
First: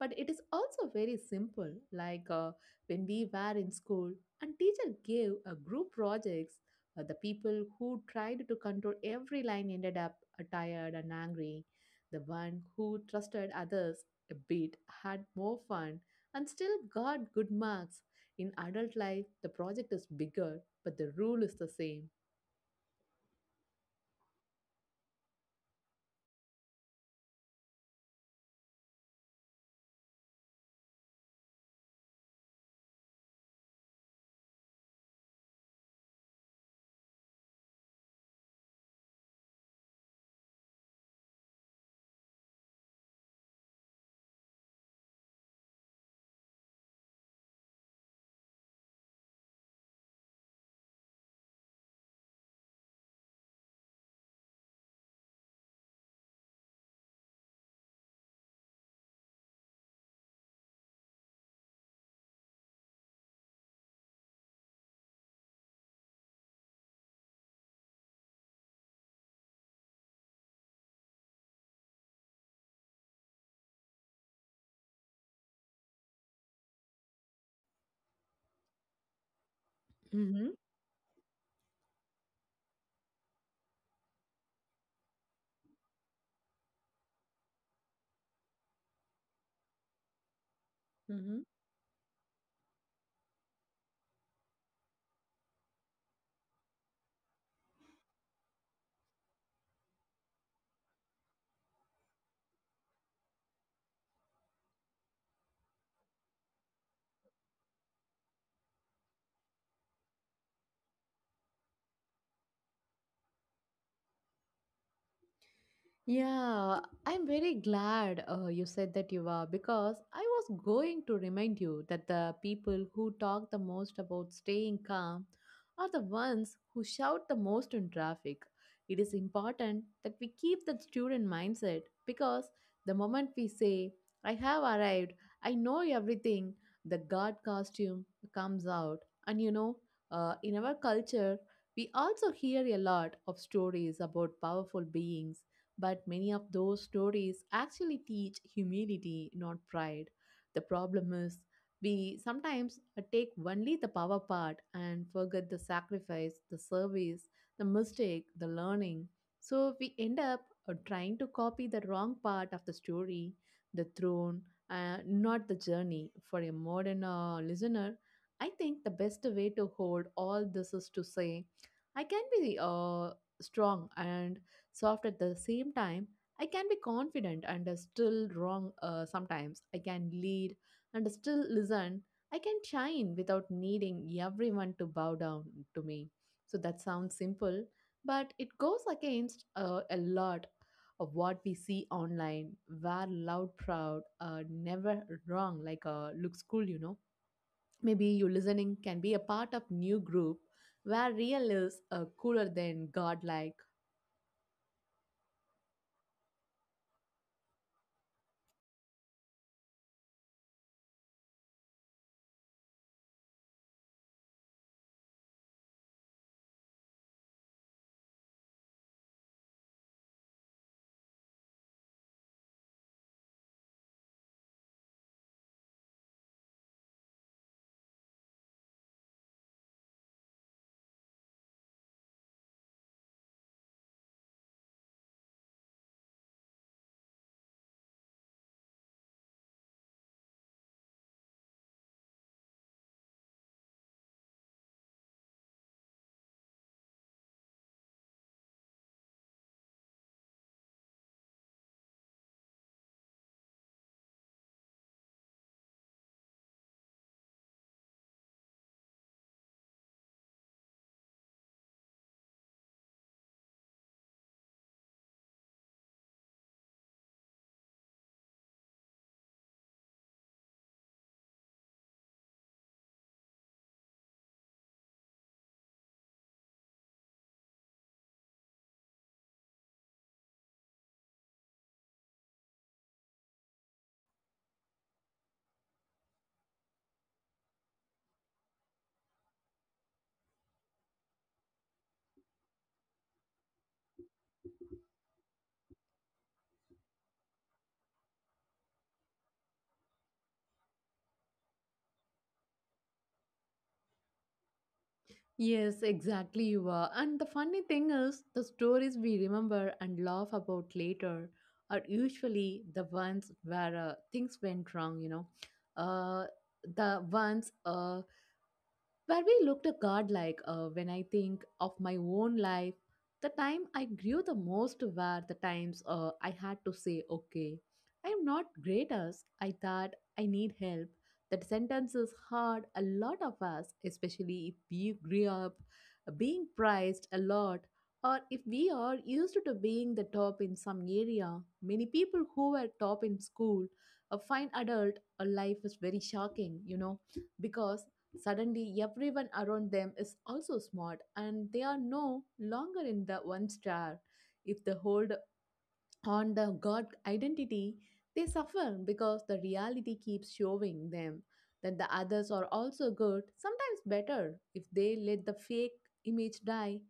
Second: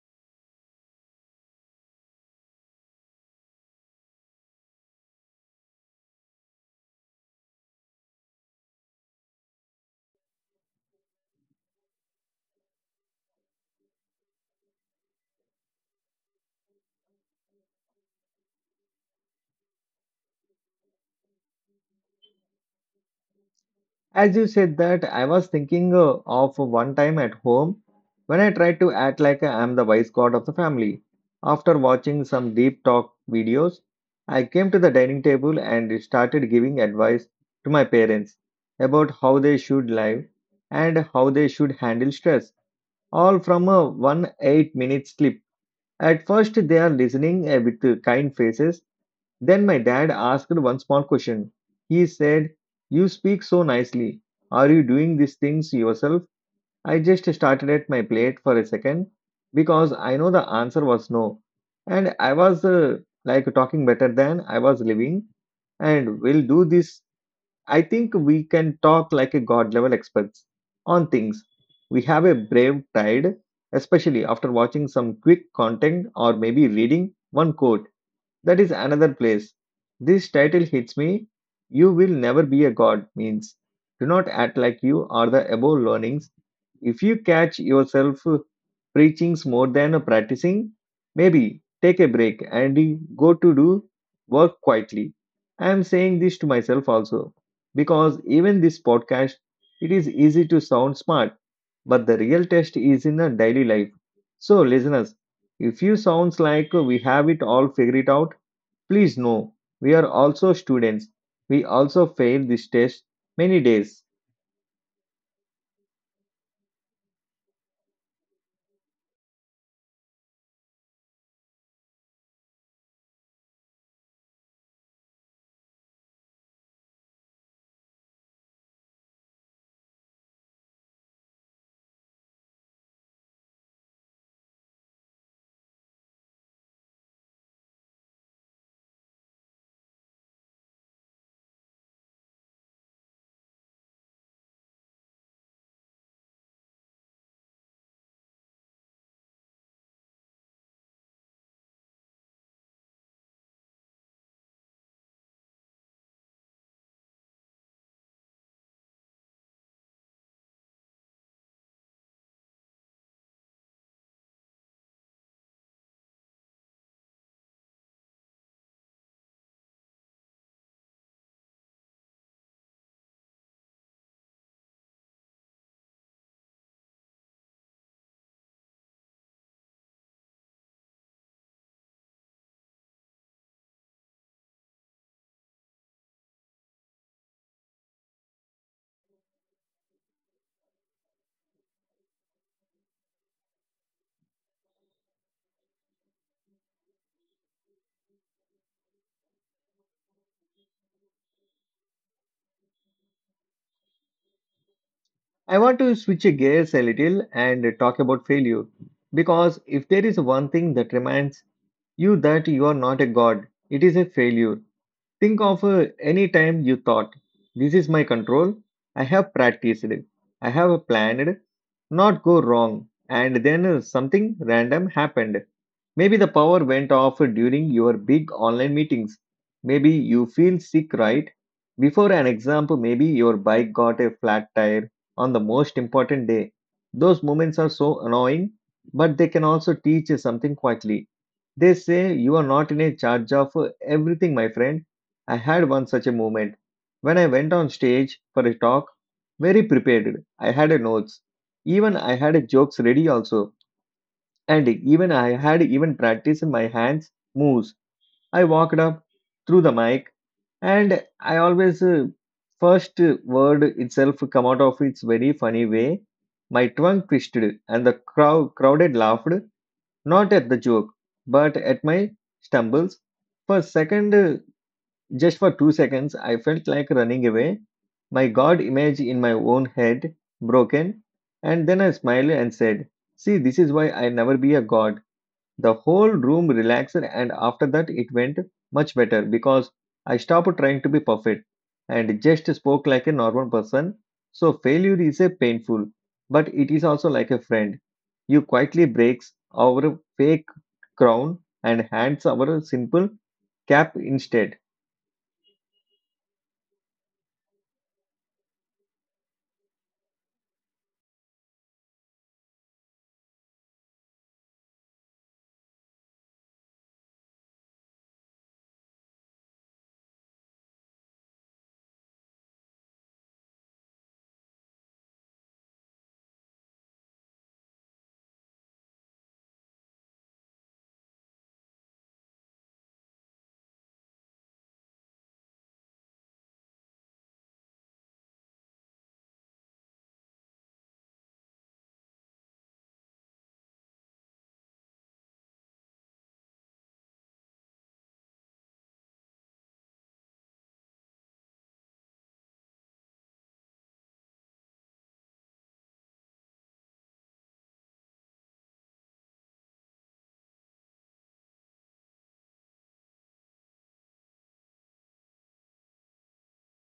Speaker 2: but it is also very simple. When we were in school, and teacher gave a group projects. The people who tried to control every line ended up tired and angry. The one who trusted others a bit had more fun and still got good marks. In adult life, the project is bigger, but the rule is the same.
Speaker 1: As you said that, I was thinking of one time at home when I tried to act like I am the wise god of the family. After watching some deep talk videos, I came to the dining table and started giving advice to my parents about how they should live and how they should handle stress, all from a one 8-minute clip. At first, they are listening with kind faces. Then my dad asked one small question. He said, "You speak so nicely. Are you doing these things yourself?" I just started at my plate for a second, because I know the answer was no. And I was like talking better than I was living. And we'll do this. I think we can talk like a god level experts on things. We have a brave pride, especially after watching some quick content or maybe reading one quote. That is another place this
Speaker 2: Mm-hmm.
Speaker 1: title hits me. You will never be a god means do not act like you are the above learnings. If you catch yourself preachings more than practicing, maybe take a break and go to do work quietly. I am saying this to myself also, because even this podcast, it is easy to sound smart, but the real test is in the daily life. So, listeners, if you sounds like we have it all figured it out, please no, we are also students. We also fail this test many days.
Speaker 2: Yeah, I'm very glad you said that you are because I was going to remind you that the people who talk the most about staying calm are the ones who shout the most in traffic. It is important that we keep that student mindset because the moment we say, I have arrived, I know everything, the guard costume comes out. And you know, in our culture, we also hear a lot of stories about powerful beings, but many of those stories actually teach humility, not pride. The problem is we sometimes take only the power part and forget the sacrifice, the service, the mistake, the learning. So we end up trying to copy the wrong part of the story, the throne, not the journey. For a modern listener, I think the best way to hold all this is to say, I can be strong and soft at the same time. I can be confident and still wrong sometimes. I can lead and still listen. I can shine without needing everyone to bow down to me. So that sounds simple, but it goes against a lot of what we see online, where loud, proud, never wrong, looks cool, you know. Maybe you listening can be a part of new group where real is cooler than godlike.
Speaker 1: I want to switch gears a little and talk about failure. Because if there is one thing that reminds you that you are not a god, it is a failure. Think of any time you thought, this is my control, I have practiced, I have planned, not go wrong, and then something random happened. Maybe the power went off during your big online meetings. Maybe you feel sick right before an exam, maybe your bike got a flat tire on the most important day. Those moments are so annoying, but they can also teach you something quietly. They say, you are not in a charge of everything, my friend. I had one such a moment when I went on stage for a talk, very prepared. I had a notes. Even I had a jokes ready also. And even I had even practiced my hands moves. I walked up through the mic and I always first word itself come out of its very funny way. My tongue twisted and the crowd crowded laughed, not at the joke, but at my stumbles. For a second, just for 2 seconds, I felt like running away. My God image in my own head, broken. And then I smiled and said, "See, this is why I never be a God." The whole room relaxed, and after that, it went much better because I stopped trying to be perfect and just spoke like a normal person. So, failure is a painful, but it is also like a friend. You quietly breaks our fake crown and hands our simple cap instead.
Speaker 2: Yes, exactly you are. And the funny thing is, the stories we remember and laugh about later are usually the ones where things went wrong, you know. Uh, the ones where we looked at God like when I think of my own life, the time I grew the most were the times I had to say, okay, I'm not great as I thought, I need help. That sentence is hard. A lot of us, especially if we grew up being praised a lot, or if we are used to being the top in some area, many people who were top in school, a fine adult, a life is very shocking, you know, because suddenly, everyone around them is also smart and they are no longer in the one star. If the whole on the God identity, they suffer because the reality keeps showing them that the others are also good, sometimes better. If they let the fake image die,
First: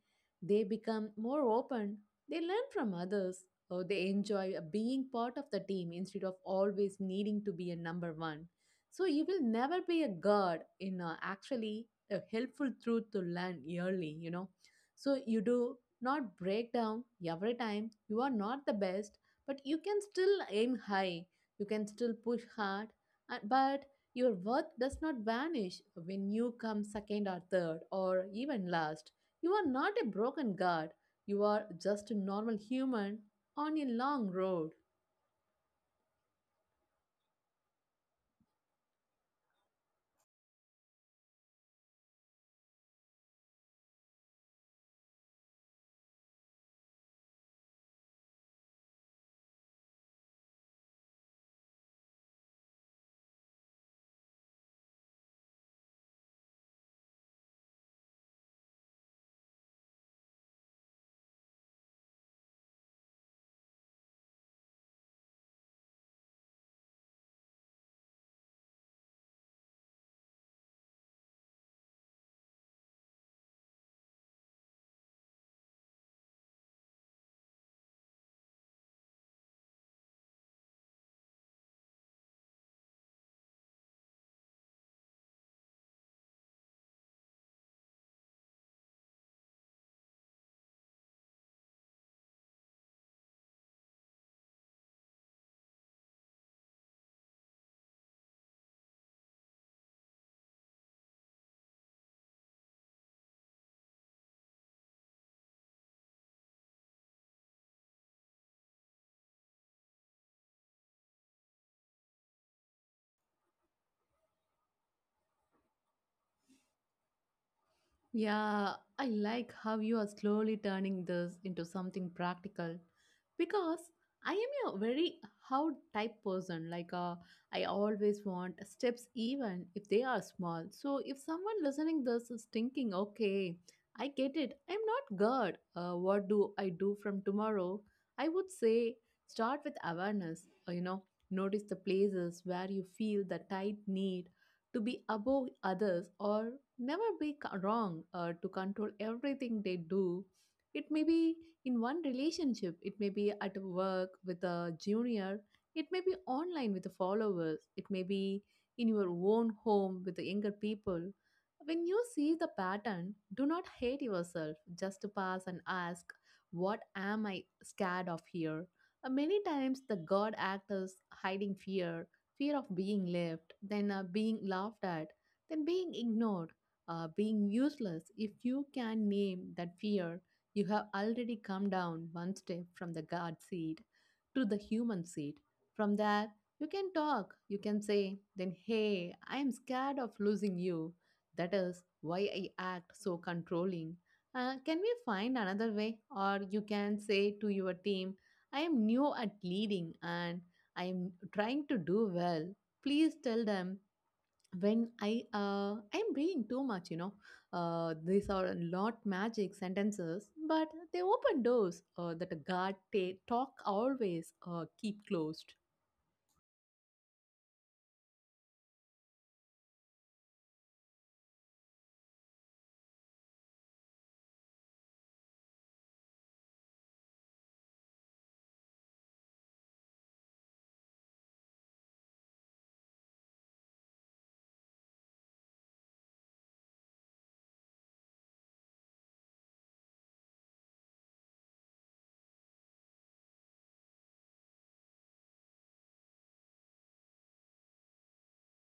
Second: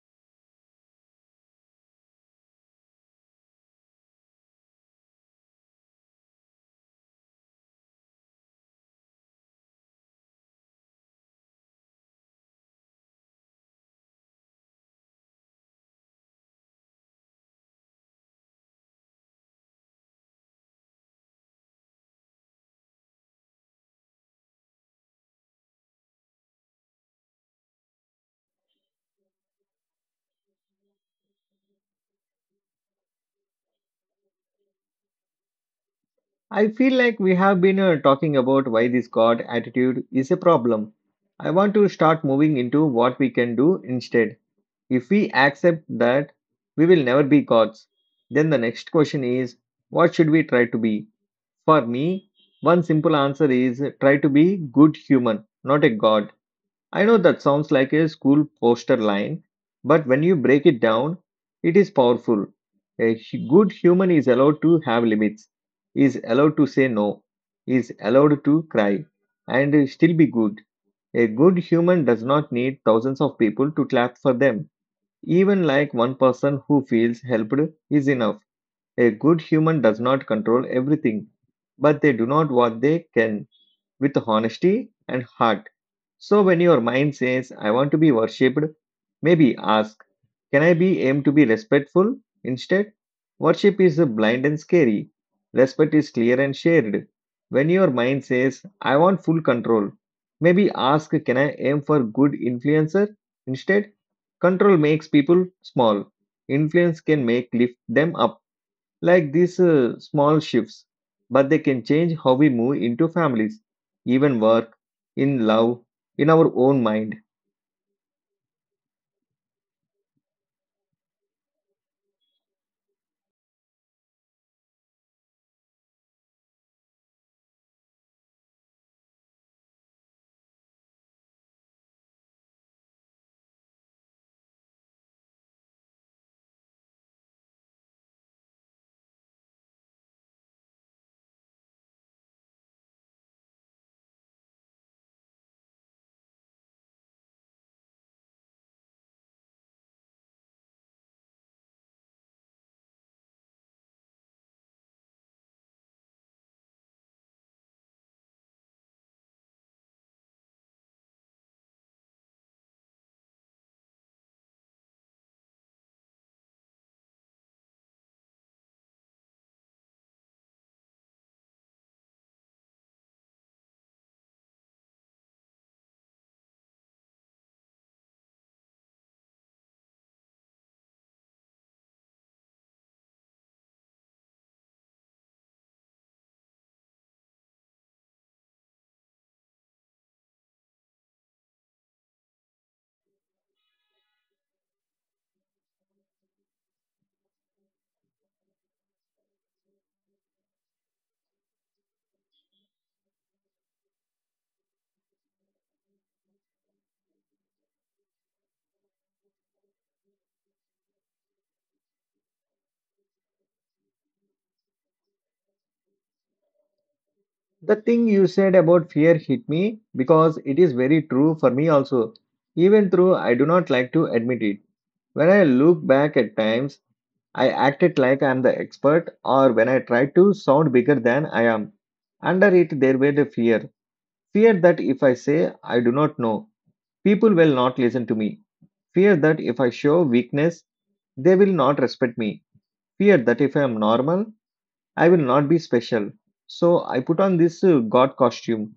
Speaker 2: they become more open, they learn from others, or they enjoy being part of the team instead of always needing to be a number one. So you will never be a god in a, actually a helpful truth to learn yearly, you know. So you do not break down every time you are not the best, but you can still aim high, you can still push hard, but your worth does not vanish when you come second or third or even last. You are not a broken guard, you are just a normal human on a long road.
Speaker 1: I feel like we have been talking about why this God attitude is a problem. I want to start moving into what we can do instead. If we accept that we will never be gods, then the next question is, what should we try to be? For me, one simple answer is try to be good human, not a god. I know that sounds like a school poster line, but when you break it down, it is powerful. A good human is allowed to have limits, is allowed to say no, is allowed to cry, and still be good. A good human does not need thousands of people to clap for them, even like one person who feels helped is enough. A good human does not control everything, but they do not what they can with honesty and heart. So when your mind says, I want to be worshipped, maybe ask, can I be aim to be respectful instead? Worship is blind and scary. Respect is clear and shared. When your mind says, I want full control, maybe ask, can I aim for good influencer instead? Control makes people small. Influence can make lift them up. Like these small shifts, but they can change how we move into families, even work, in love, in our own mind.
Speaker 2: Yeah, I like how you are slowly turning this into something practical because I am a very how type person. Like, I always want steps, even if they are small. So, if someone listening this is thinking, okay, I get it, I'm not God, what do I do from tomorrow? I would say start with awareness, you know, notice the places where you feel the tight need to be above others or never be wrong or to control everything they do. It may be in one relationship, it may be at work with a junior, it may be online with the followers, it may be in your own home with the younger people. When you see the pattern, do not hate yourself. Just pass and ask, what am I scared of here? Many times the God act is hiding fear, fear of being left, then being laughed at, then being ignored, being useless. If you can name that fear, you have already come down one step from the God seat to the human seat. From there, you can talk, you can say, then, hey, I am scared of losing you. That is why I act so controlling. Can we find another way? Or you can say to your team, I am new at leading and I'm trying to do well. Please tell them when I'm being too much, you know. These are not magic sentences, but they open doors that a guard talk always keep closed.
Speaker 1: The thing you said about fear hit me because it is very true for me also. Even though I do not like to admit it, when I look back at times, I acted like I am the expert or when I tried to sound bigger than I am. Under it, there were the fear. Fear that if I say I do not know, people will not listen to me. Fear that if I show weakness, they will not respect me. Fear that if I am normal, I will not be special. So I put on this God costume,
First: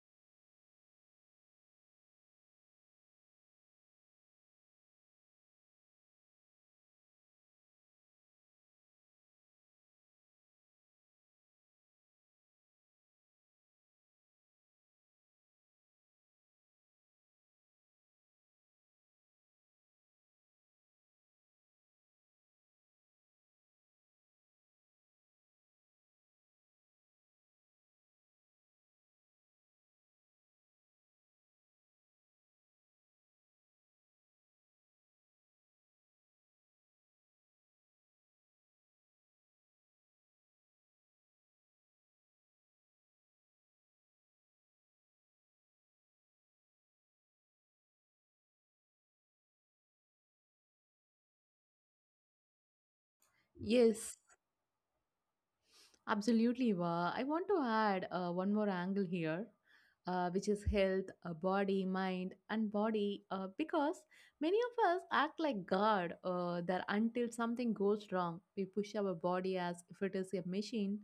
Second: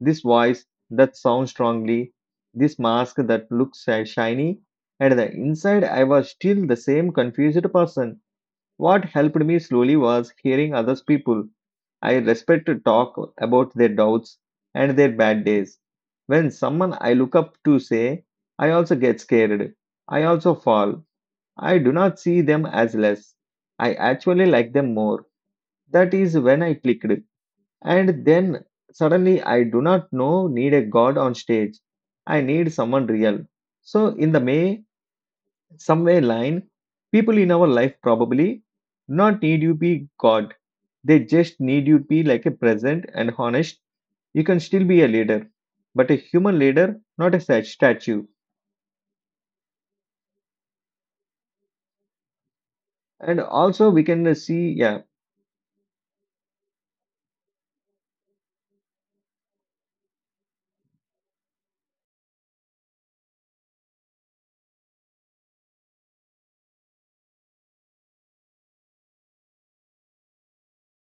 Speaker 1: this voice that sounds strongly, this mask that looks shiny, and the inside I was still the same confused person. What helped me slowly was hearing others people I respect to talk about their doubts and their bad days. When someone I look up to say, I also get scared. I also fall. I do not see them as less. I actually like them more. That is when I clicked. And then suddenly I do not know need a god on stage. I need someone real. So in the May, somewhere line, people in our life probably not need you be god. They just need you be like a present and honest. You can still be a leader, but a human leader, not a statue. And also we
Speaker 2: Yes,
Speaker 1: can see, yeah.
Speaker 2: absolutely, Wa. I want to add one more angle here, which is health, body, mind, and body, because many of us act like God that until something goes wrong, we push our body as if it is a machine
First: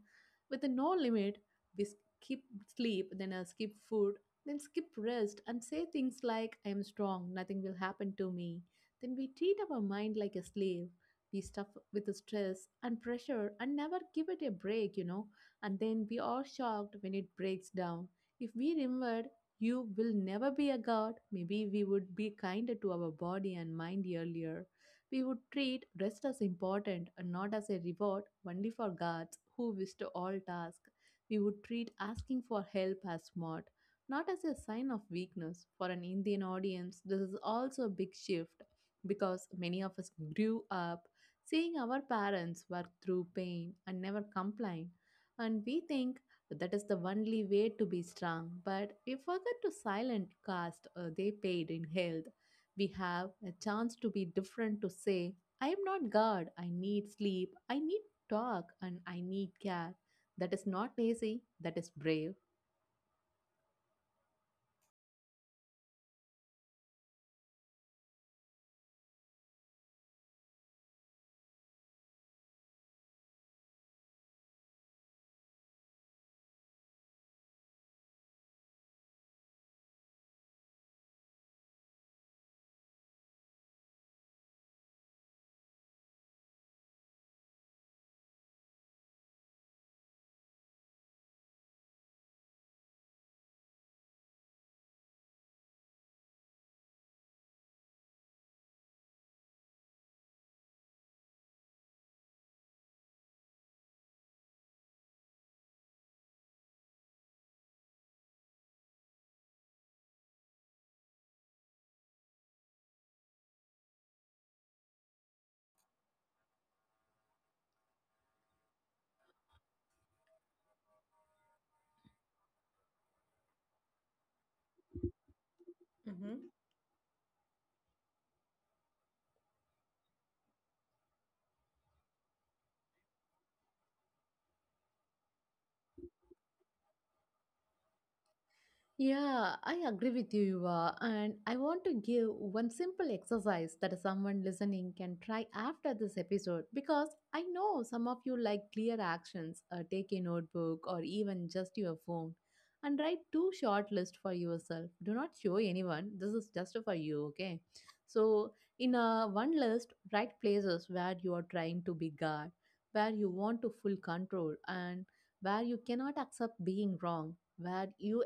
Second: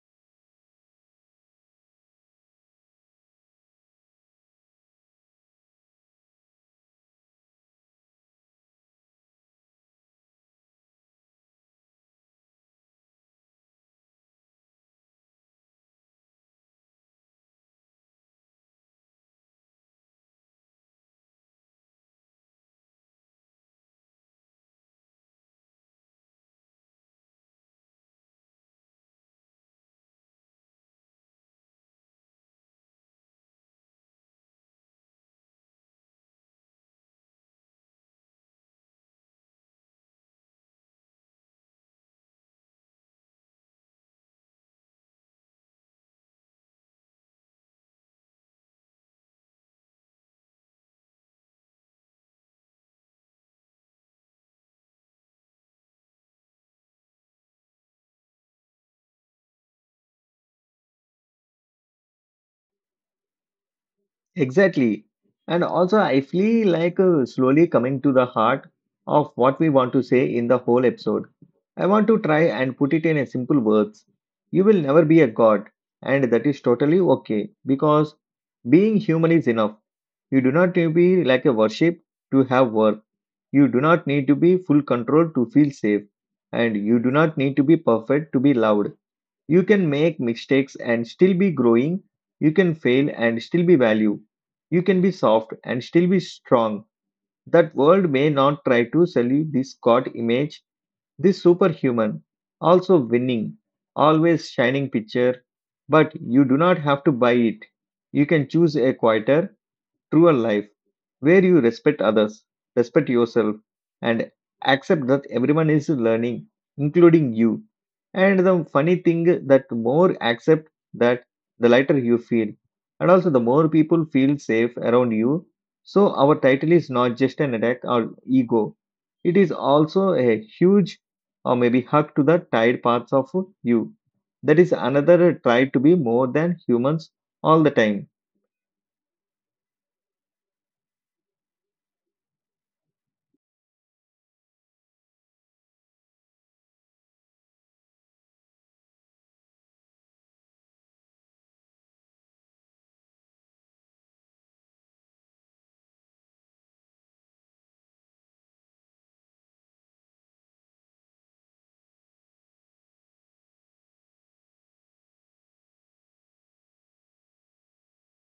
Speaker 2: with a no limit. We skip sleep, then skip food, then skip rest, and say things like, I am strong, nothing will happen to me. Then we treat our mind like a slave, we stuff with the stress and pressure and never give it a break, you know, and then we are shocked when it breaks down. If we remembered you will never be a god, maybe we would be kinder to our body and mind earlier. We would treat rest as important and not as a reward only for gods who wish to all tasks. We would treat asking for help as smart, not as a sign of weakness. For an Indian audience this is also a big shift, because many of us grew up seeing our parents work through pain and never complain, and we think that is the only way to be strong, but we forget to silent cost they paid in health. We have a chance to be different, to say, I am not God, I need sleep, I need talk, and I need care. That is not lazy, that is brave.
Speaker 1: Exactly. And also, I feel like slowly coming to the heart of what we want to say in the whole episode. I want to try and put it in a simple words. You will never be a god, and that is totally okay because being human is enough. You do not need to be like a worship to have worth. You do not need to be full control to feel safe, and you do not need to be perfect to be loved. You can make mistakes and still be growing. You can fail and still be value. You can be soft and still be strong. That world may not try to sell you this God image, this superhuman, also winning, always shining picture, but you do not have to buy it. You can choose a quieter, truer life where you respect others, respect yourself, and accept that everyone is learning, including you. And the funny thing that more accept that, the lighter you feel, and also the more people feel safe around you. So our title is not just an attack or ego; it is also a huge or maybe hug to the tired parts of you. That is another try to be more than humans all the time.
Speaker 2: Yeah, I agree with you, Yuva. And I want to give one simple exercise that someone listening can try after this episode because I know some of you like clear actions. Uh, take a notebook or even just your phone and write two short lists for yourself. Do not show anyone. This is just for you, okay? So, in a one list, write places where you are trying to be God, where you want to full control, and where you cannot accept being wrong, where you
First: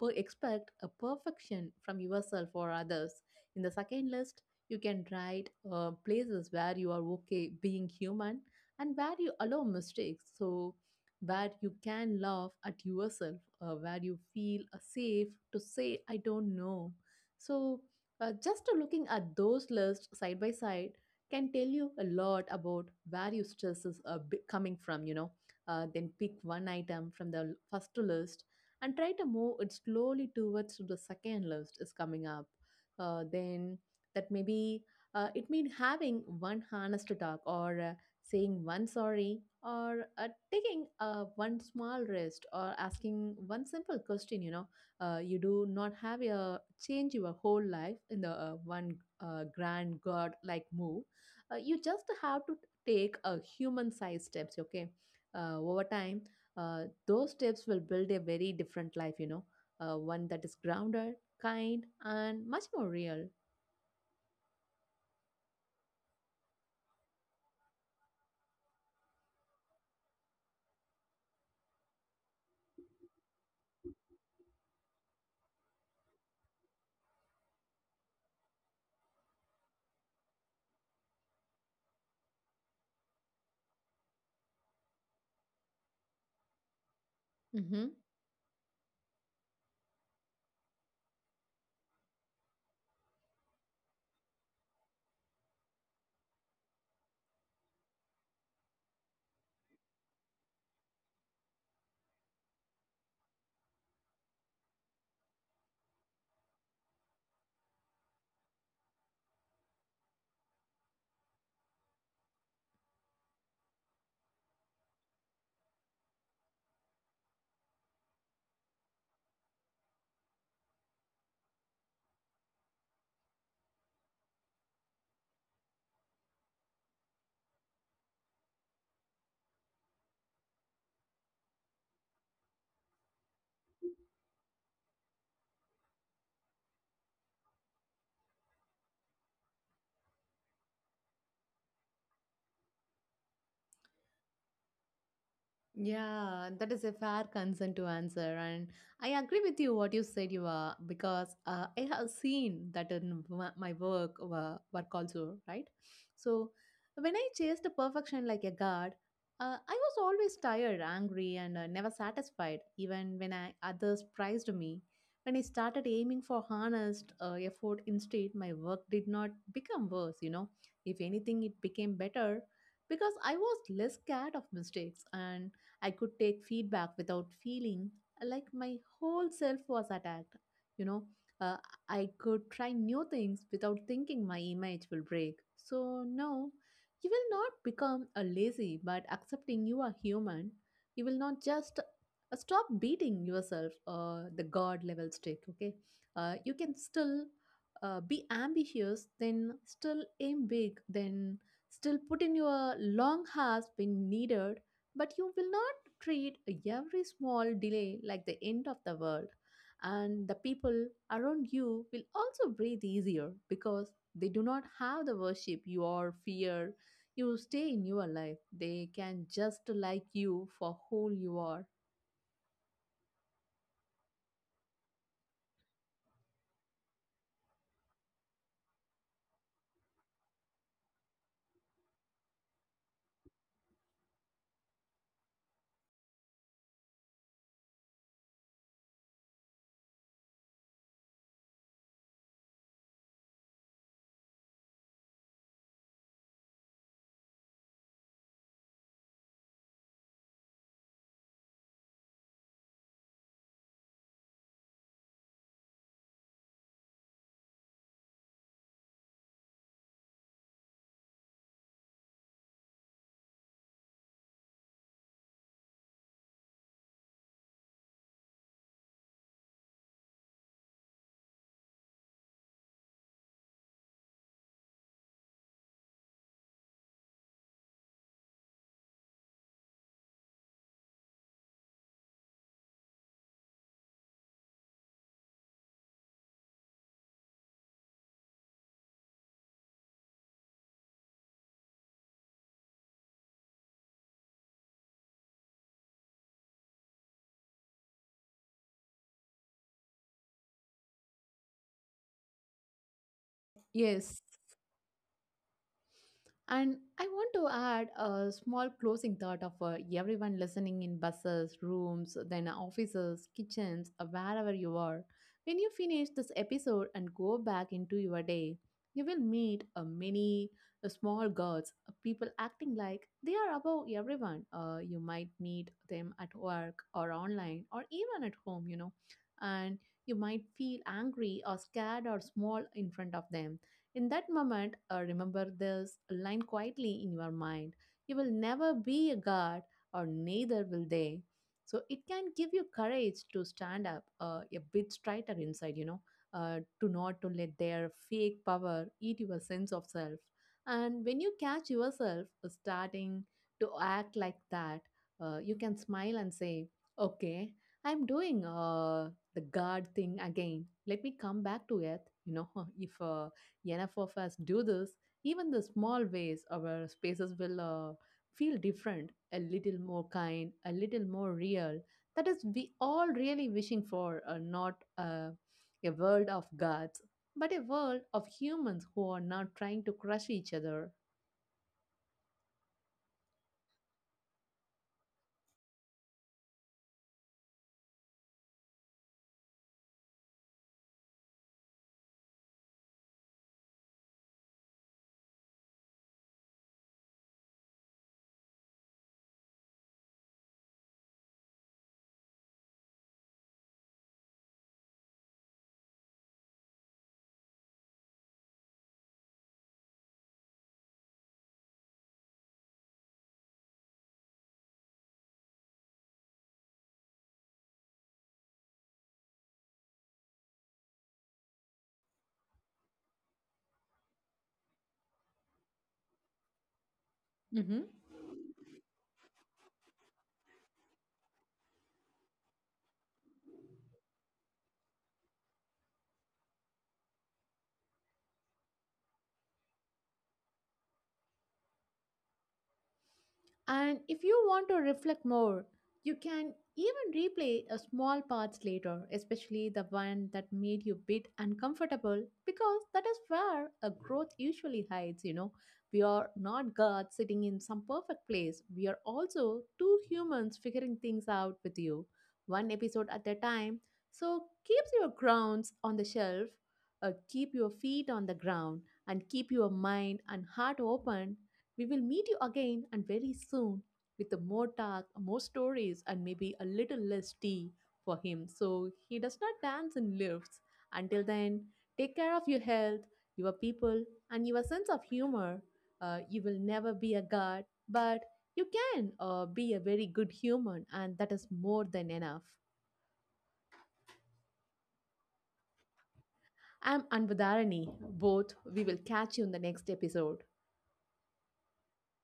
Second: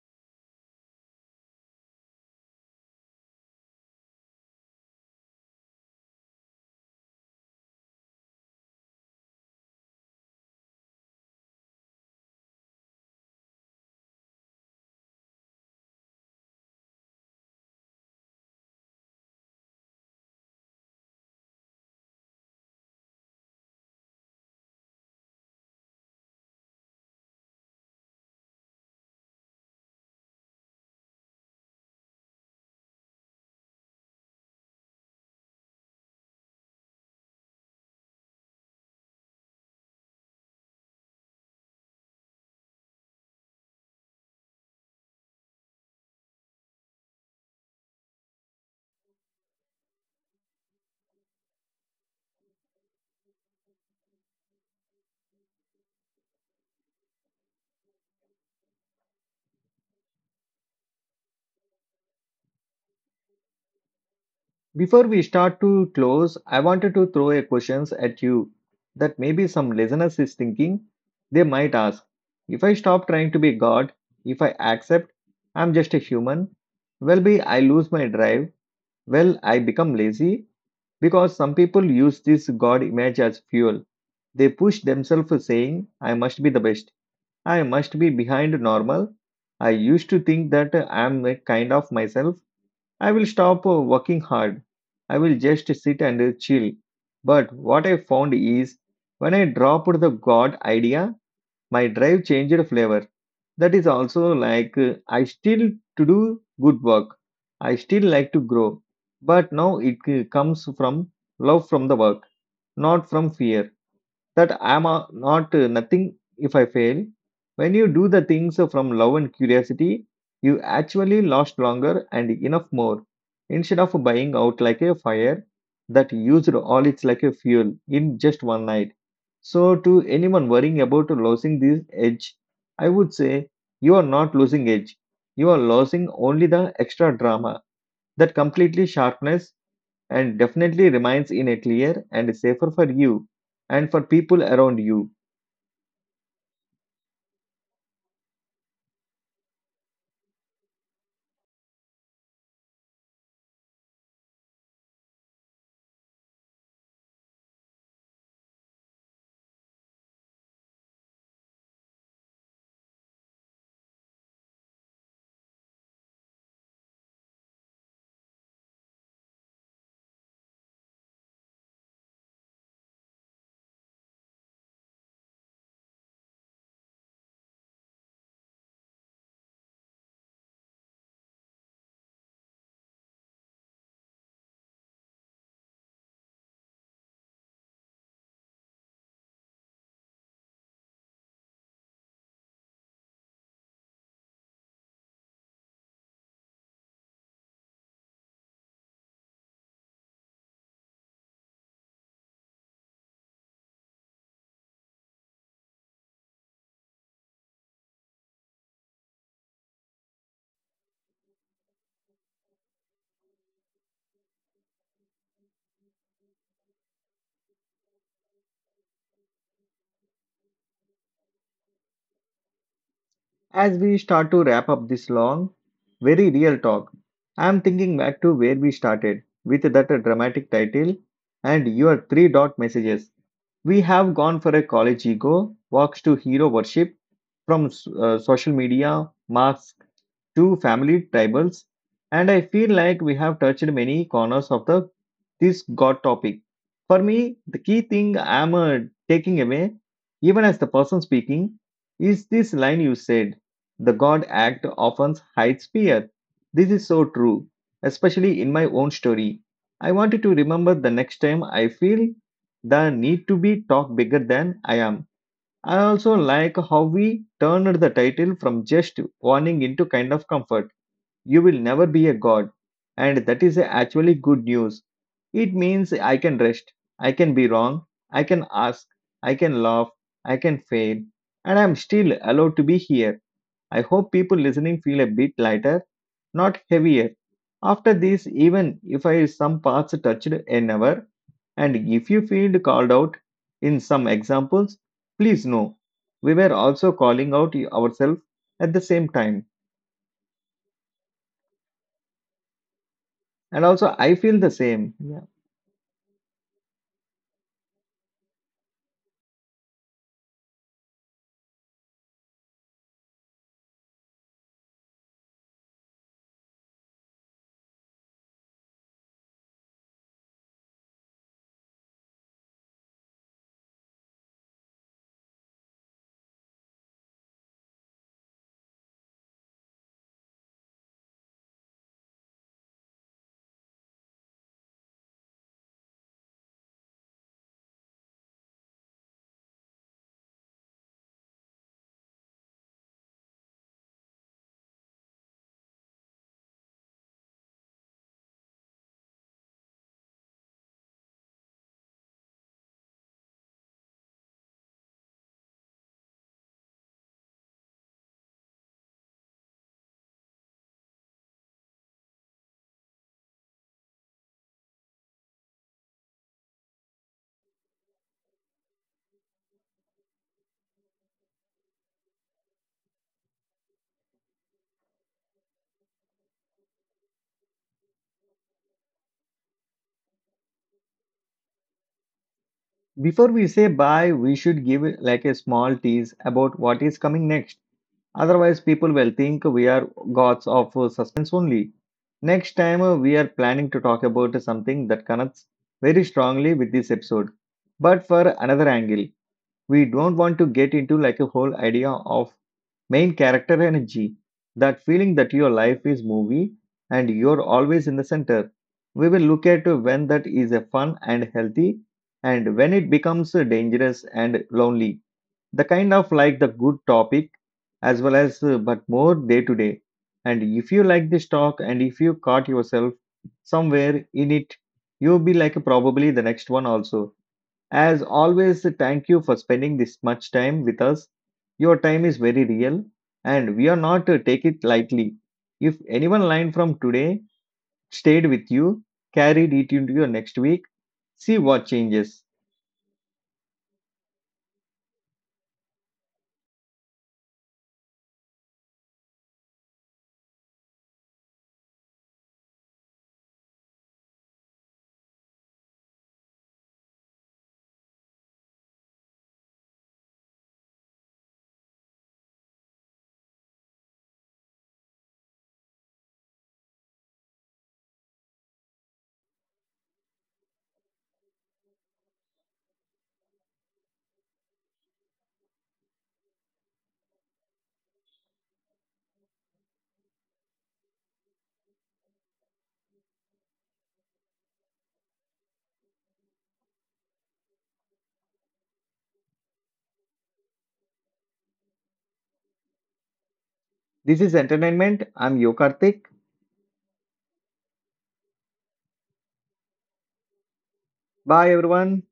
Speaker 2: expect a perfection from yourself or others. In the second list, you can write places where you are okay being human and where you allow mistakes. So, where you can laugh at yourself, where you feel safe to say, I don't know. So, just looking at those lists side by side can tell you a lot about where your stress is coming from, you know. Then pick one item from the first list and try to move it slowly towards the second list is coming up. Then that maybe it mean having one honest talk or saying one sorry or taking one small rest or asking one simple question, you know. You do not have a change your whole life in the one grand god like move. You just have to take a human sized steps, okay? Uh, over time those steps will build a very different life, you know, one that is grounded, kind, and much more real.
Speaker 1: Before we start to close, I wanted to throw a questions at you that maybe some listeners is thinking. They might ask, if I stop trying to be God, if I accept I'm just a human, well be I lose my drive, well I become lazy because some people use this God image as fuel. They push themselves saying, I must be the best. I
Speaker 2: Hmm.
Speaker 1: must be behind normal. I used to think that I am a kind of myself I will stop working hard. I will just sit and chill. But what I found is when I dropped the God idea, my drive changed flavor. That is also like I still to do good work. I still like to grow. But now it comes from love from the work, not from fear that I'm a, not nothing if I fail. When you do the things from love and curiosity, you actually last longer and enough more. Instead of buying out like a fire that used all its like a fuel in just one night. So, to anyone worrying about losing this edge, I would say you are not losing edge. You are losing only the extra drama, that completely sharpness and definitely remains in a clear and safer for you and for people around you.
Speaker 2: Yeah, that is a fair concern to answer, and I agree with you what you said. You are because I have seen that in my work also, right? So when I chased perfection like a god, I was always tired, angry, and never satisfied. Even when I others praised me, when I started aiming for honest effort instead, my work did not become worse. You know, if anything, it became better because I was less scared of mistakes and I could take feedback without feeling like my whole self was attacked. You know, uh, I could try new things without thinking my image will break. So, no, you will not become a lazy, but accepting you are human, you will not just stop beating yourself the god level stick, okay? You can still be ambitious, then still aim big, then still put in your long hours when needed, but you will not treat every small delay like the end of the world. And the people around you will also breathe easier because they do not have the worship your fear. You stay in your life. They can just like you for who you are.
Speaker 1: As we start to wrap up this long, very real talk, I am thinking back to where we started with that dramatic title and your three dot messages. We have gone for a college ego, walks to hero worship from social media, marks to family tribals, and I feel like we have touched many corners of the this God topic. For me, the key thing I'm taking away, even as the person speaking, is this line you said: "The God act often hides fear." This is so true, especially in my own story. I wanted to remember the next time I feel the need to be talk bigger than I am. I also like how we turned the title from just warning into kind of comfort. You will never be a god. And that is actually good news. It means I can rest, I can be wrong, I can ask, I can laugh, I can fail, and I'm still allowed to be here. I hope people listening feel a bit lighter, not heavier, after this, even if I some parts touched a never, and if you feel called out in some examples, please know we were also calling out ourselves at the same time. And also, I
Speaker 2: Yes,
Speaker 1: feel the same. Yeah.
Speaker 2: and I want to add a small closing thought of everyone listening in buses, rooms, then offices, kitchens, wherever you are. When you finish this episode and go back into your day, you will meet many small gods, people acting like they are above everyone. You might meet them at work or online or even at home, you know, and you might feel angry or scared or small in front of them. In that moment, remember this line quietly in your mind. You will never be a god, or neither will they. So it can give you courage to stand up a bit straighter inside, you know, to not to let their fake power eat your sense of self. And when you catch yourself starting to act like that, you can smile and say, "Okay, I'm doing the God thing again. Let me come back to earth." You know, if enough of us do this, even the small ways our spaces will feel different, a little more kind, a little more real. That is, we all really wishing for not a world of gods, but a world of humans who are not trying to crush each other.
Speaker 1: Before we say bye, we should give like a small tease about what is coming next. Otherwise, people will think we are gods of suspense only. Next time, we are planning to talk about something that connects very strongly with this episode, but for another angle. We don't want to get into like a whole idea of main character energy, that feeling that your life is movie and you're always in the center. We will look at when that is a fun and healthy and when it becomes dangerous and lonely. The kind of like the good topic as well as but more day to day. And if you like this talk and if you caught yourself somewhere in it, you'll be like probably the next one also.
Speaker 2: Mm-hmm.
Speaker 1: As always, thank you for spending this much time with us. Your time is very real, and we are not to take it lightly. If anyone line from today stayed with you, carried it into your next week, see what changes.
Speaker 2: And if you want to reflect more, you can even replay a small parts later, especially the one that made you bit uncomfortable, because that is where a growth usually hides, you know. We are not God sitting in some perfect place. We are also two humans figuring things out with you, one episode at a time. So keep your grounds on the shelf, keep your feet on the ground, and keep your mind and heart open. We will meet you again and very soon with a more talk, more stories, and maybe a little less tea for him so he does not dance in lifts. Until then, take care of your health, your people, and your sense of humor. You will never be a god, but you can be a very good human, and that is more than enough.
Speaker 1: This is entertainment. I'm Yokartik.
Speaker 2: I'm Anvadharani. Both, we will catch you in the next episode.
Speaker 1: Bye, everyone.